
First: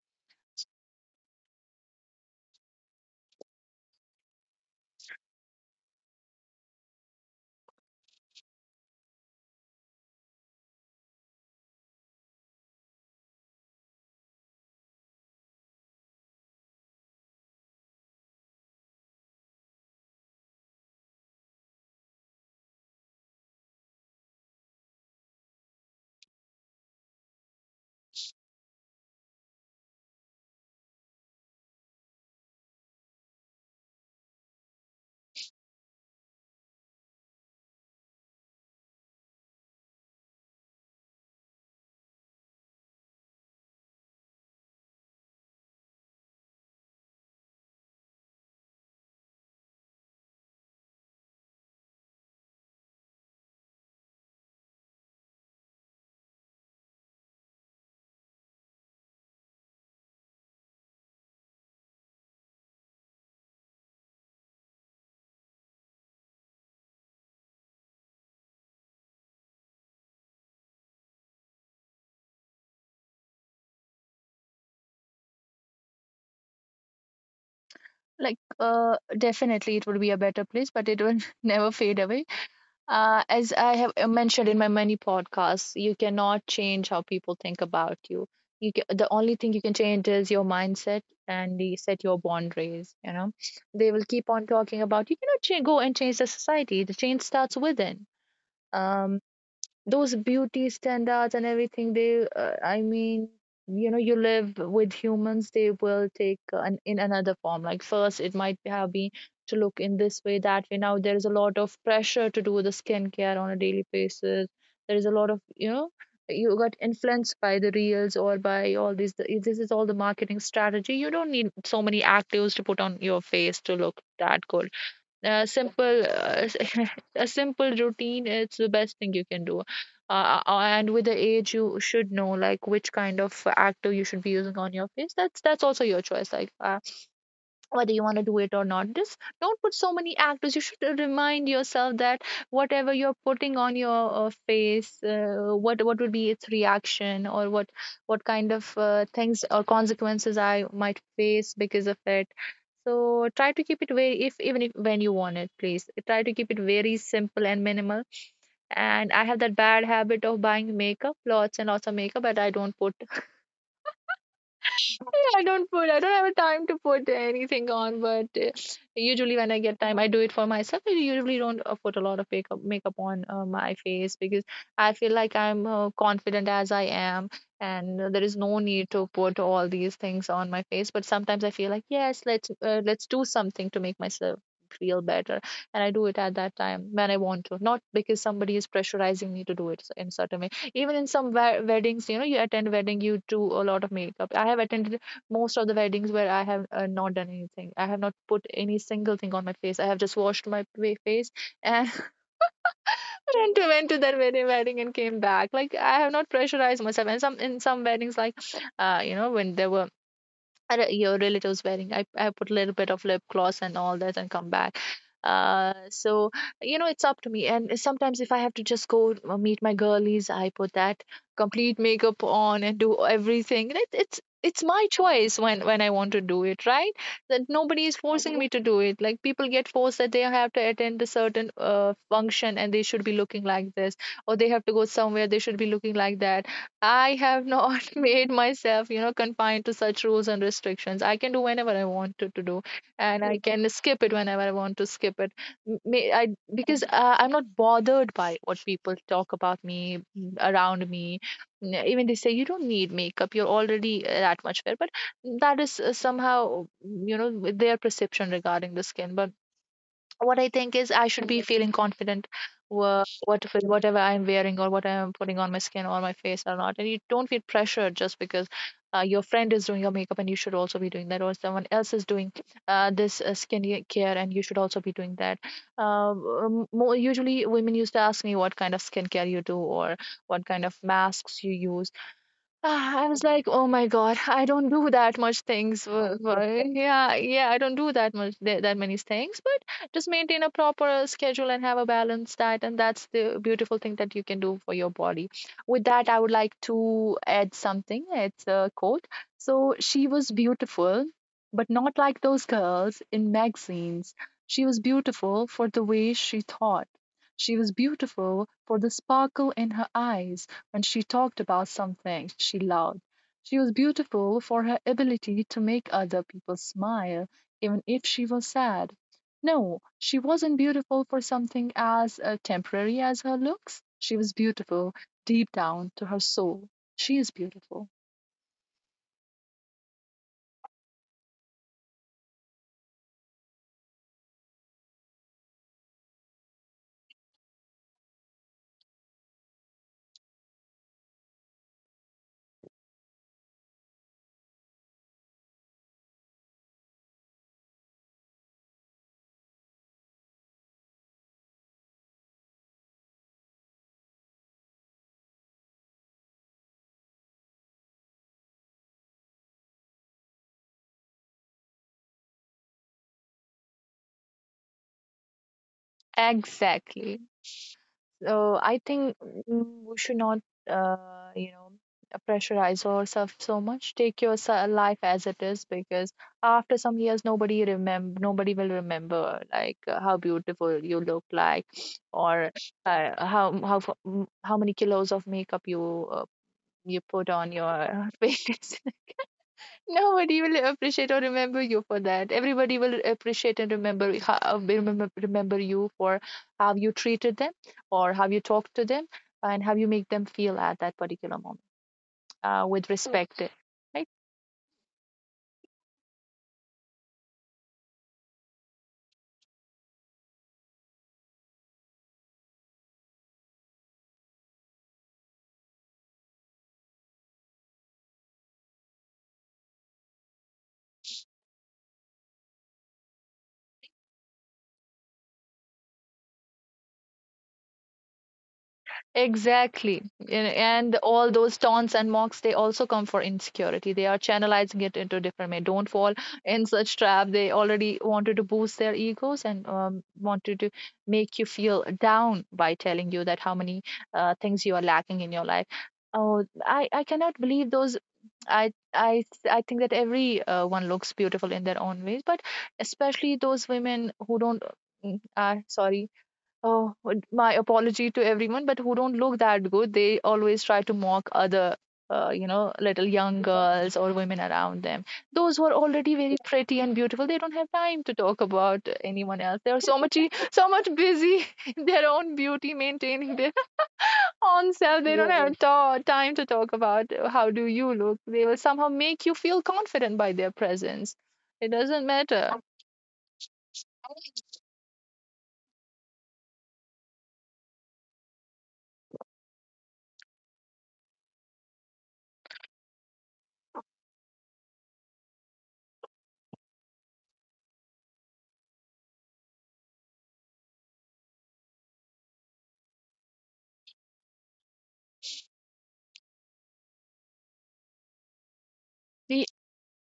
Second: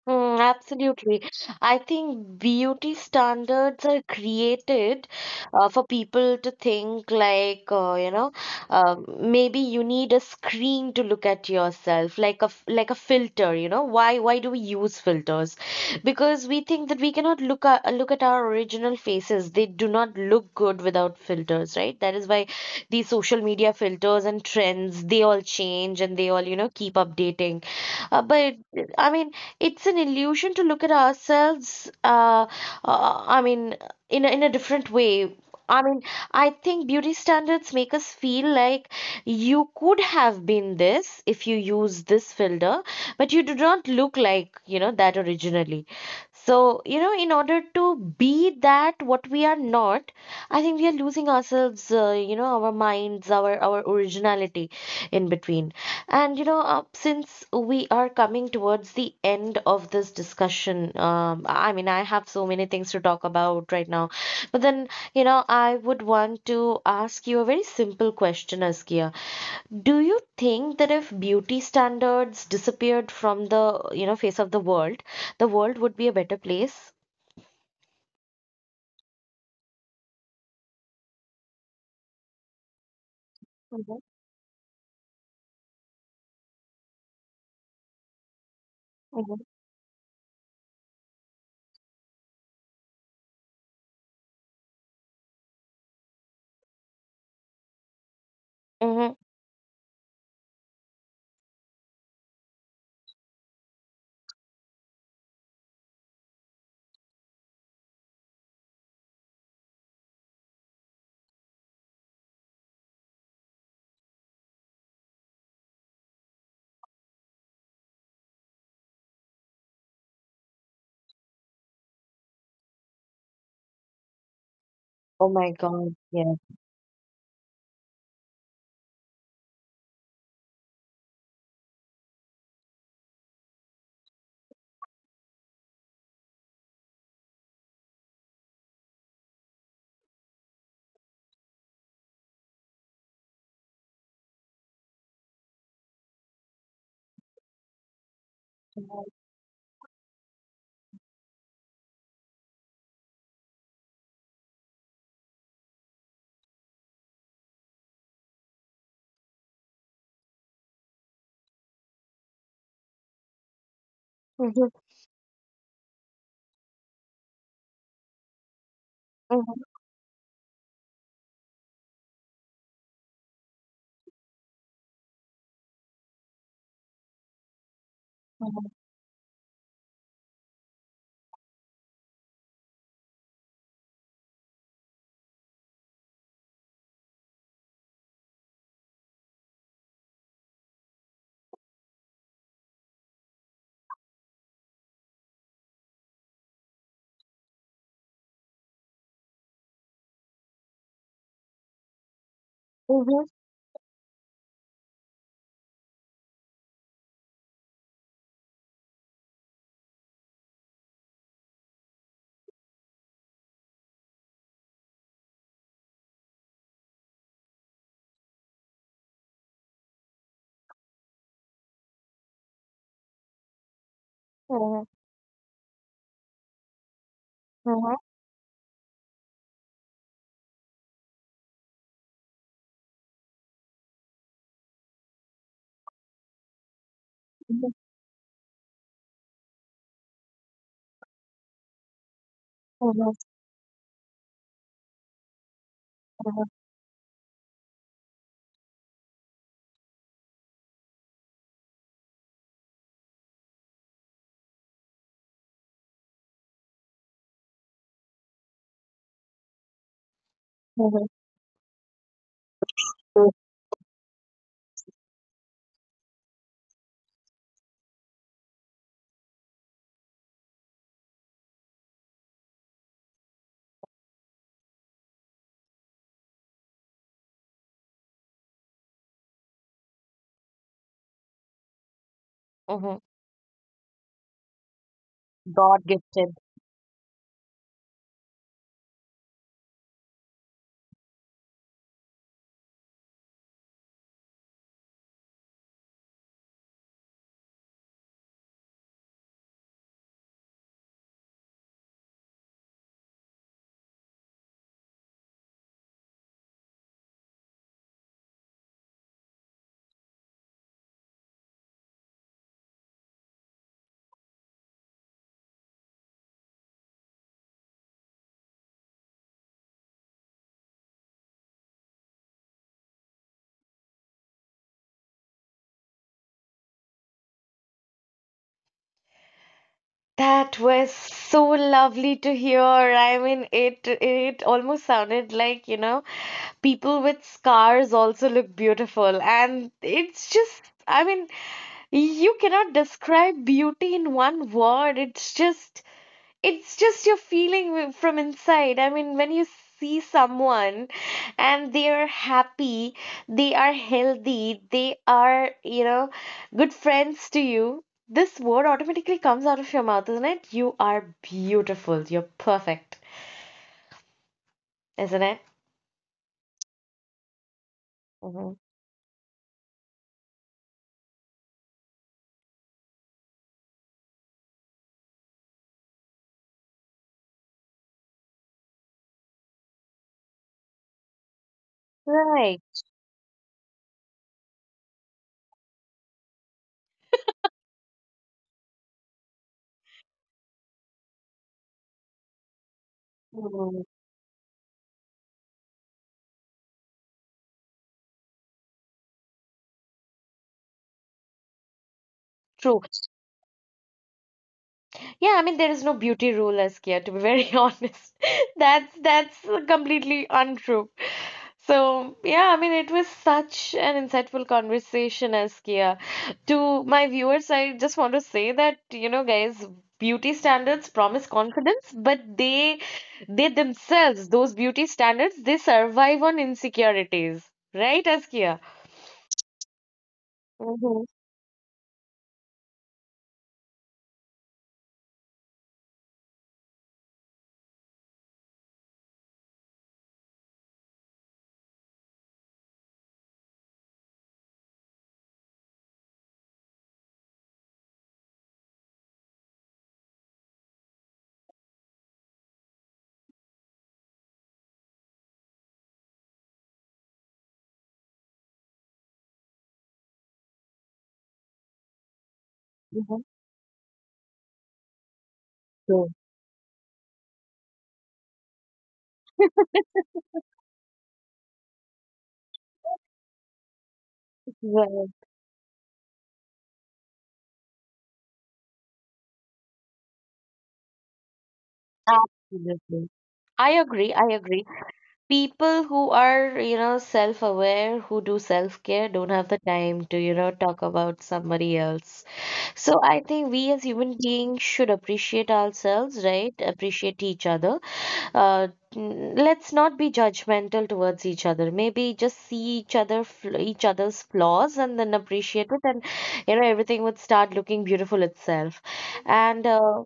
[SPEAKER 1] Mm, absolutely. I think beauty standards are created for people to think like, maybe you need a screen to look at yourself, like like a filter, you know. Why do we use filters? Because we think that we cannot look at our original faces. They do not look good without filters, right? That is why these social media filters and trends, they all change and they all, you know, keep updating. But I mean, it's an illusion to look at ourselves I mean in a different way. i mean I think beauty standards make us feel like you could have been this if you use this filter, but you do not look like, you know, that originally. So, you know, in order to be that what we are not, I think we are losing ourselves, you know, our minds, our originality in between. And since we are coming towards the end of this discussion, I mean, I have so many things to talk about right now. But then, you know, I would want to ask you a very simple question, Askia. Do you think that if beauty standards disappeared from the, you know, face of the world would be a better place?
[SPEAKER 2] Like, definitely it will be a better place, but it will never fade away. As I have
[SPEAKER 1] Mhm,
[SPEAKER 2] mentioned in my many podcasts, you cannot change how people think about you. You ca, the
[SPEAKER 1] mhm,
[SPEAKER 2] only thing you can change is your mindset, and the, set your boundaries. You know, they will keep on talking, about, you cannot go and change the society. The change starts within.
[SPEAKER 1] mm-hmm.
[SPEAKER 2] Um, those beauty standards and everything, they I mean, you know, you live with humans, they will take in another form. Like, first it might have been to look in this way, that way, now there is a lot of pressure to do the skincare on a daily basis. There is a lot of, you know, you got influenced by the reels, or by all these this is all the marketing strategy. You don't need so many actives to put on your face to look that good.
[SPEAKER 1] Oh
[SPEAKER 2] A
[SPEAKER 1] my God,
[SPEAKER 2] simple
[SPEAKER 1] yes.
[SPEAKER 2] a simple routine, it's the best thing you can do. And with the age you should know, like which kind of active you should be using on your face. That's also your choice. Like, whether you want to do it or not, just don't put so many actors. You should remind yourself that whatever you're putting on your face, what would be its reaction, or what kind of things or consequences I might face because of it. So try to keep it very, if even if when you want it, please try to keep it very simple and minimal. And I have that bad habit of buying makeup, lots and lots of makeup, but I don't put,
[SPEAKER 1] Mhm,
[SPEAKER 2] I don't put. I don't have a time to put anything on. But usually when I
[SPEAKER 1] mhm,
[SPEAKER 2] get time, I do it for myself. I usually don't put a lot of makeup on my face, because I feel like I'm confident as I am, and there is no
[SPEAKER 1] mhm,
[SPEAKER 2] need to put all these things on my face. But sometimes I feel like, yes, let's do something to make myself feel better, and I do it at that time when I want to, not because somebody is pressurizing me to do it in certain way. Even in some weddings, you know, you attend wedding, you do a lot of makeup. I have attended most of the weddings where I have not done anything. I have not put any single thing on my face. I have just washed my face and
[SPEAKER 1] mhm,
[SPEAKER 2] went to that wedding and came back. Like I have not pressurized myself. And some in some weddings, like you know, when there were or your relatives wearing I put a little bit of lip gloss and all that and come back. So you know it's up to me, and sometimes if I have to just go meet my girlies, I put that complete makeup on and do everything. And it's
[SPEAKER 1] mhm,
[SPEAKER 2] my choice when I want to do it, right? That nobody is
[SPEAKER 1] mhm,
[SPEAKER 2] forcing me to do it. Like, people get forced that they have to attend a certain function and they should be looking like this, or they have to go somewhere they should be looking like that. I have not made myself, you know, confined to such rules and restrictions. I can do whenever I wanted to do,
[SPEAKER 1] mhm, mhm,
[SPEAKER 2] and I can skip it whenever I want to skip it. I, because I'm not bothered by what people talk about me around me. Even they say you don't need makeup, you're already that much fair. But that is somehow, you know, their perception regarding the skin. But what I think is
[SPEAKER 1] mhm.
[SPEAKER 2] I should be feeling confident what, with whatever I'm wearing or what I'm putting on my skin or my face or not. And you don't feel pressured just because your friend is doing your makeup and you should also be doing that, or someone else is doing this skin care and you should also be doing that. Um, usually, women used to ask me what kind of skincare you do, or what kind of masks you use.
[SPEAKER 1] Mhm.
[SPEAKER 2] Ah, I was like, oh my God, I don't do that much
[SPEAKER 1] God
[SPEAKER 2] things.
[SPEAKER 1] gifted.
[SPEAKER 2] Yeah, yeah, I don't do that much that many things, but just maintain a proper schedule and have a balanced diet, and that's the beautiful thing that you can do for your body. With that, I would like to add something. It's a quote. So she was beautiful, but not like those girls in magazines. She was beautiful for the way she thought. She was beautiful for the sparkle in her eyes when she talked about something she loved. She was beautiful for her ability to make other people smile, even if she was sad. No, she wasn't beautiful for something as temporary as her looks. She was beautiful deep down to her soul. She is beautiful.
[SPEAKER 1] That was so lovely to hear. I mean, it almost sounded like, you know, people with scars also look beautiful. And it's just, I mean, you cannot describe beauty in one word. It's just your feeling from inside. I mean, when you see someone and they are happy, they are healthy, they are, you know, good friends to you, this word automatically comes out of your mouth, isn't it? You are beautiful. You're perfect, isn't it?
[SPEAKER 2] Exactly. So
[SPEAKER 1] Hmm.
[SPEAKER 2] I think we should not, you know, pressurize ourselves so much. Take your life as it is, because after some years, nobody will remember like how beautiful you look like, or
[SPEAKER 1] Right.
[SPEAKER 2] how many kilos of makeup you you put on your face. Nobody will appreciate or remember you for that. Everybody will appreciate and
[SPEAKER 1] Mhm.
[SPEAKER 2] remember you for how you treated them, or how you talked to them, and how you make them feel at that particular moment
[SPEAKER 1] True.
[SPEAKER 2] with Mm. respect, right?
[SPEAKER 1] Yeah, I mean there is no beauty rule, Askia, to be very honest. That's completely untrue. So yeah, I mean it was such an insightful conversation, Askia. To my viewers, I just want to say that, you know, guys, beauty standards promise confidence, but they themselves, those beauty standards, they survive on insecurities. Right, Askia?
[SPEAKER 2] Exactly. And
[SPEAKER 1] Mm-hmm.
[SPEAKER 2] all those taunts and mocks, they also come for insecurity. They are channelizing it into different way. Don't fall in such trap. They already wanted to boost their egos and wanted to make you feel down by telling you that how many things you are lacking in your life. Oh, I cannot believe those. I I think that every one looks beautiful in their own ways, but especially those women who don't. Sorry. Oh, my apology to everyone, but who don't look that good, they always try to mock other, you know, little young girls or women around them. Those who are
[SPEAKER 1] True.
[SPEAKER 2] already very pretty and beautiful, they don't have time to talk about anyone else. They are so much, so much busy in their own beauty, maintaining their own self. They
[SPEAKER 1] Right.
[SPEAKER 2] don't Yes. have ta time to talk about how do you look. They will somehow make you feel confident by their presence. It doesn't matter.
[SPEAKER 1] Absolutely. I agree. I agree. People who are, you know, self aware, who do self care, don't have the time to, you know, talk about somebody else. So I think we as human beings should appreciate ourselves, right? Appreciate each other. Uh, let's not be judgmental towards each other. Maybe just see each other, each other's flaws, and then appreciate it, and you know, everything would start looking beautiful itself. And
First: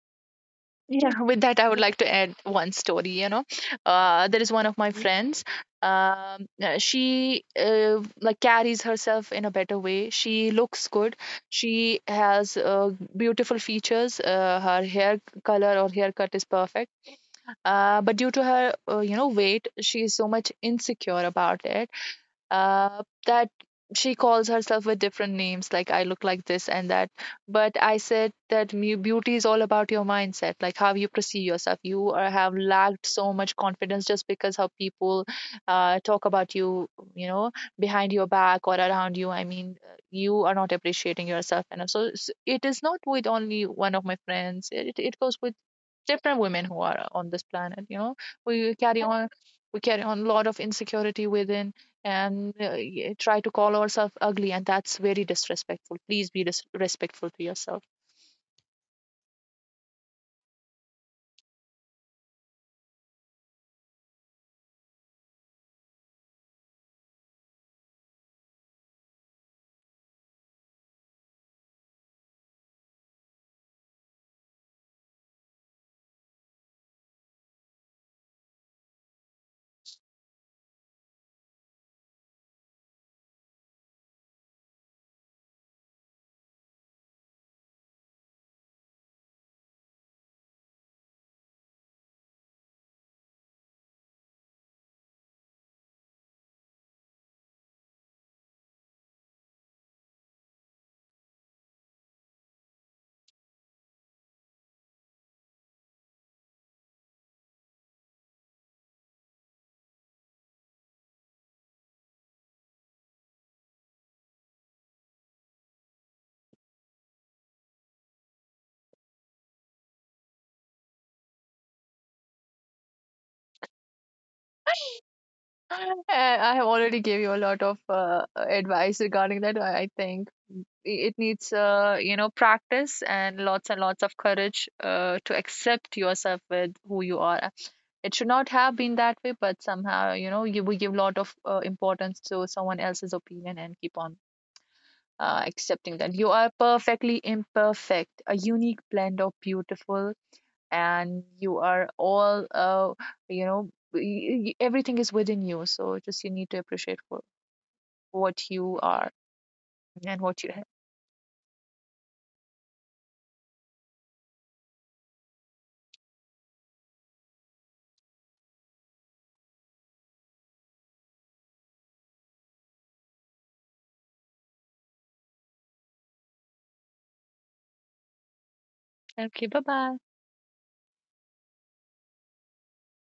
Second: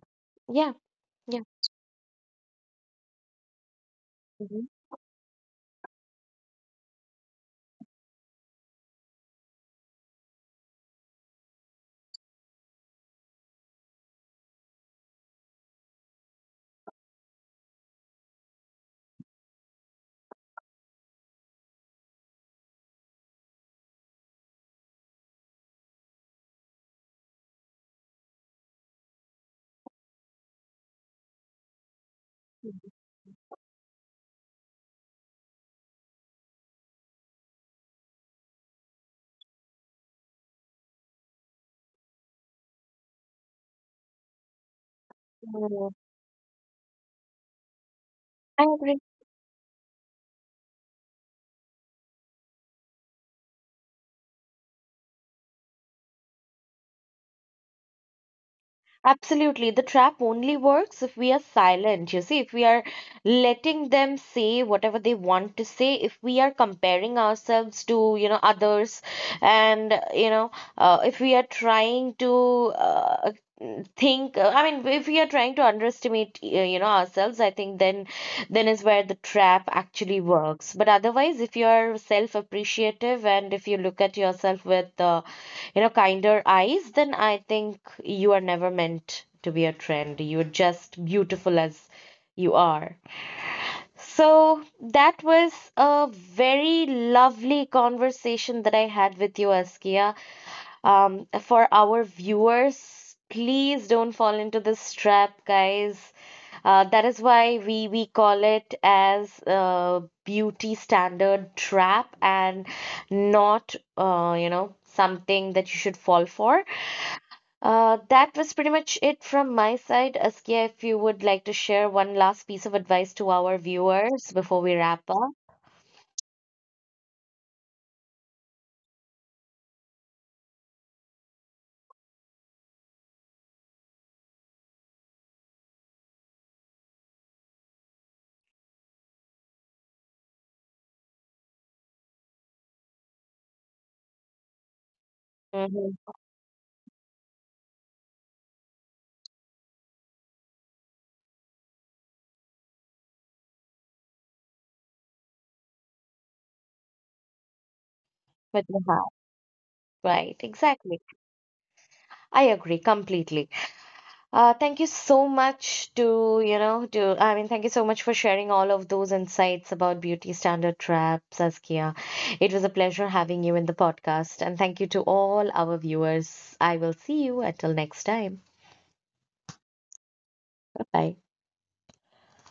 [SPEAKER 1] yeah,
[SPEAKER 2] Yeah, with
[SPEAKER 1] yeah.
[SPEAKER 2] that, I would like to add one story. You know, there is one
[SPEAKER 1] Mhm.
[SPEAKER 2] of my friends. She like carries herself in a better way. She looks good. She has beautiful features. Her hair color or haircut is perfect. But due to her, you know, weight, she is so much insecure about it, that she calls herself with different names, like I look like this and that. But I said that beauty is all about your mindset, like how you perceive yourself. You are, have lacked so much confidence just because how people talk about you, you know, behind your back or around you. I mean, you are not appreciating yourself enough. So it is not with only one of my friends. It goes with different women who are on this planet. You know,
[SPEAKER 1] I
[SPEAKER 2] we
[SPEAKER 1] agree.
[SPEAKER 2] carry on we carry on a lot of insecurity within, and try to call ourselves ugly, and that's very disrespectful. Please be respectful to yourself.
[SPEAKER 1] Absolutely. The trap only works if we are silent. You see, if we are letting them say whatever they want to say, if we are comparing ourselves to, you know, others, and, you know, if we are trying to think, I mean, if we are trying to underestimate, you know, ourselves, I think then is where the trap actually works. But otherwise, if you're self-appreciative and if you look at yourself with, you know, kinder eyes, then I think you are never meant to be a trend. You're just beautiful as you are. So that was a very lovely conversation that I had with you, Askia. For our viewers, please don't fall into this trap, guys. That is why we call it as beauty standard trap and not, you know, something that you should fall for. That was pretty much it from my side. Askia, if you would like to share one last piece of advice to our viewers before we wrap up.
[SPEAKER 2] I have already gave you a lot of advice regarding that. I think it needs, you know, practice and lots of courage to accept yourself with who you are. It should not have been that way, but somehow, you know, you we give a lot of importance to someone else's opinion and keep on accepting
[SPEAKER 1] Mm-hmm.
[SPEAKER 2] that you are perfectly imperfect, a unique blend of beautiful, and you are all you know everything is within you, so just you need to appreciate for what
[SPEAKER 1] With
[SPEAKER 2] you
[SPEAKER 1] the heart,
[SPEAKER 2] are and
[SPEAKER 1] right?
[SPEAKER 2] what you have.
[SPEAKER 1] Exactly. I agree completely. Thank you so much to, you know, to, I mean, thank you so much for sharing all of those insights about beauty standard trap, Saskia. It was a pleasure having you in the podcast. And thank you to all our viewers. I will see you until next time.
[SPEAKER 2] Okay, bye bye.
[SPEAKER 1] Bye bye.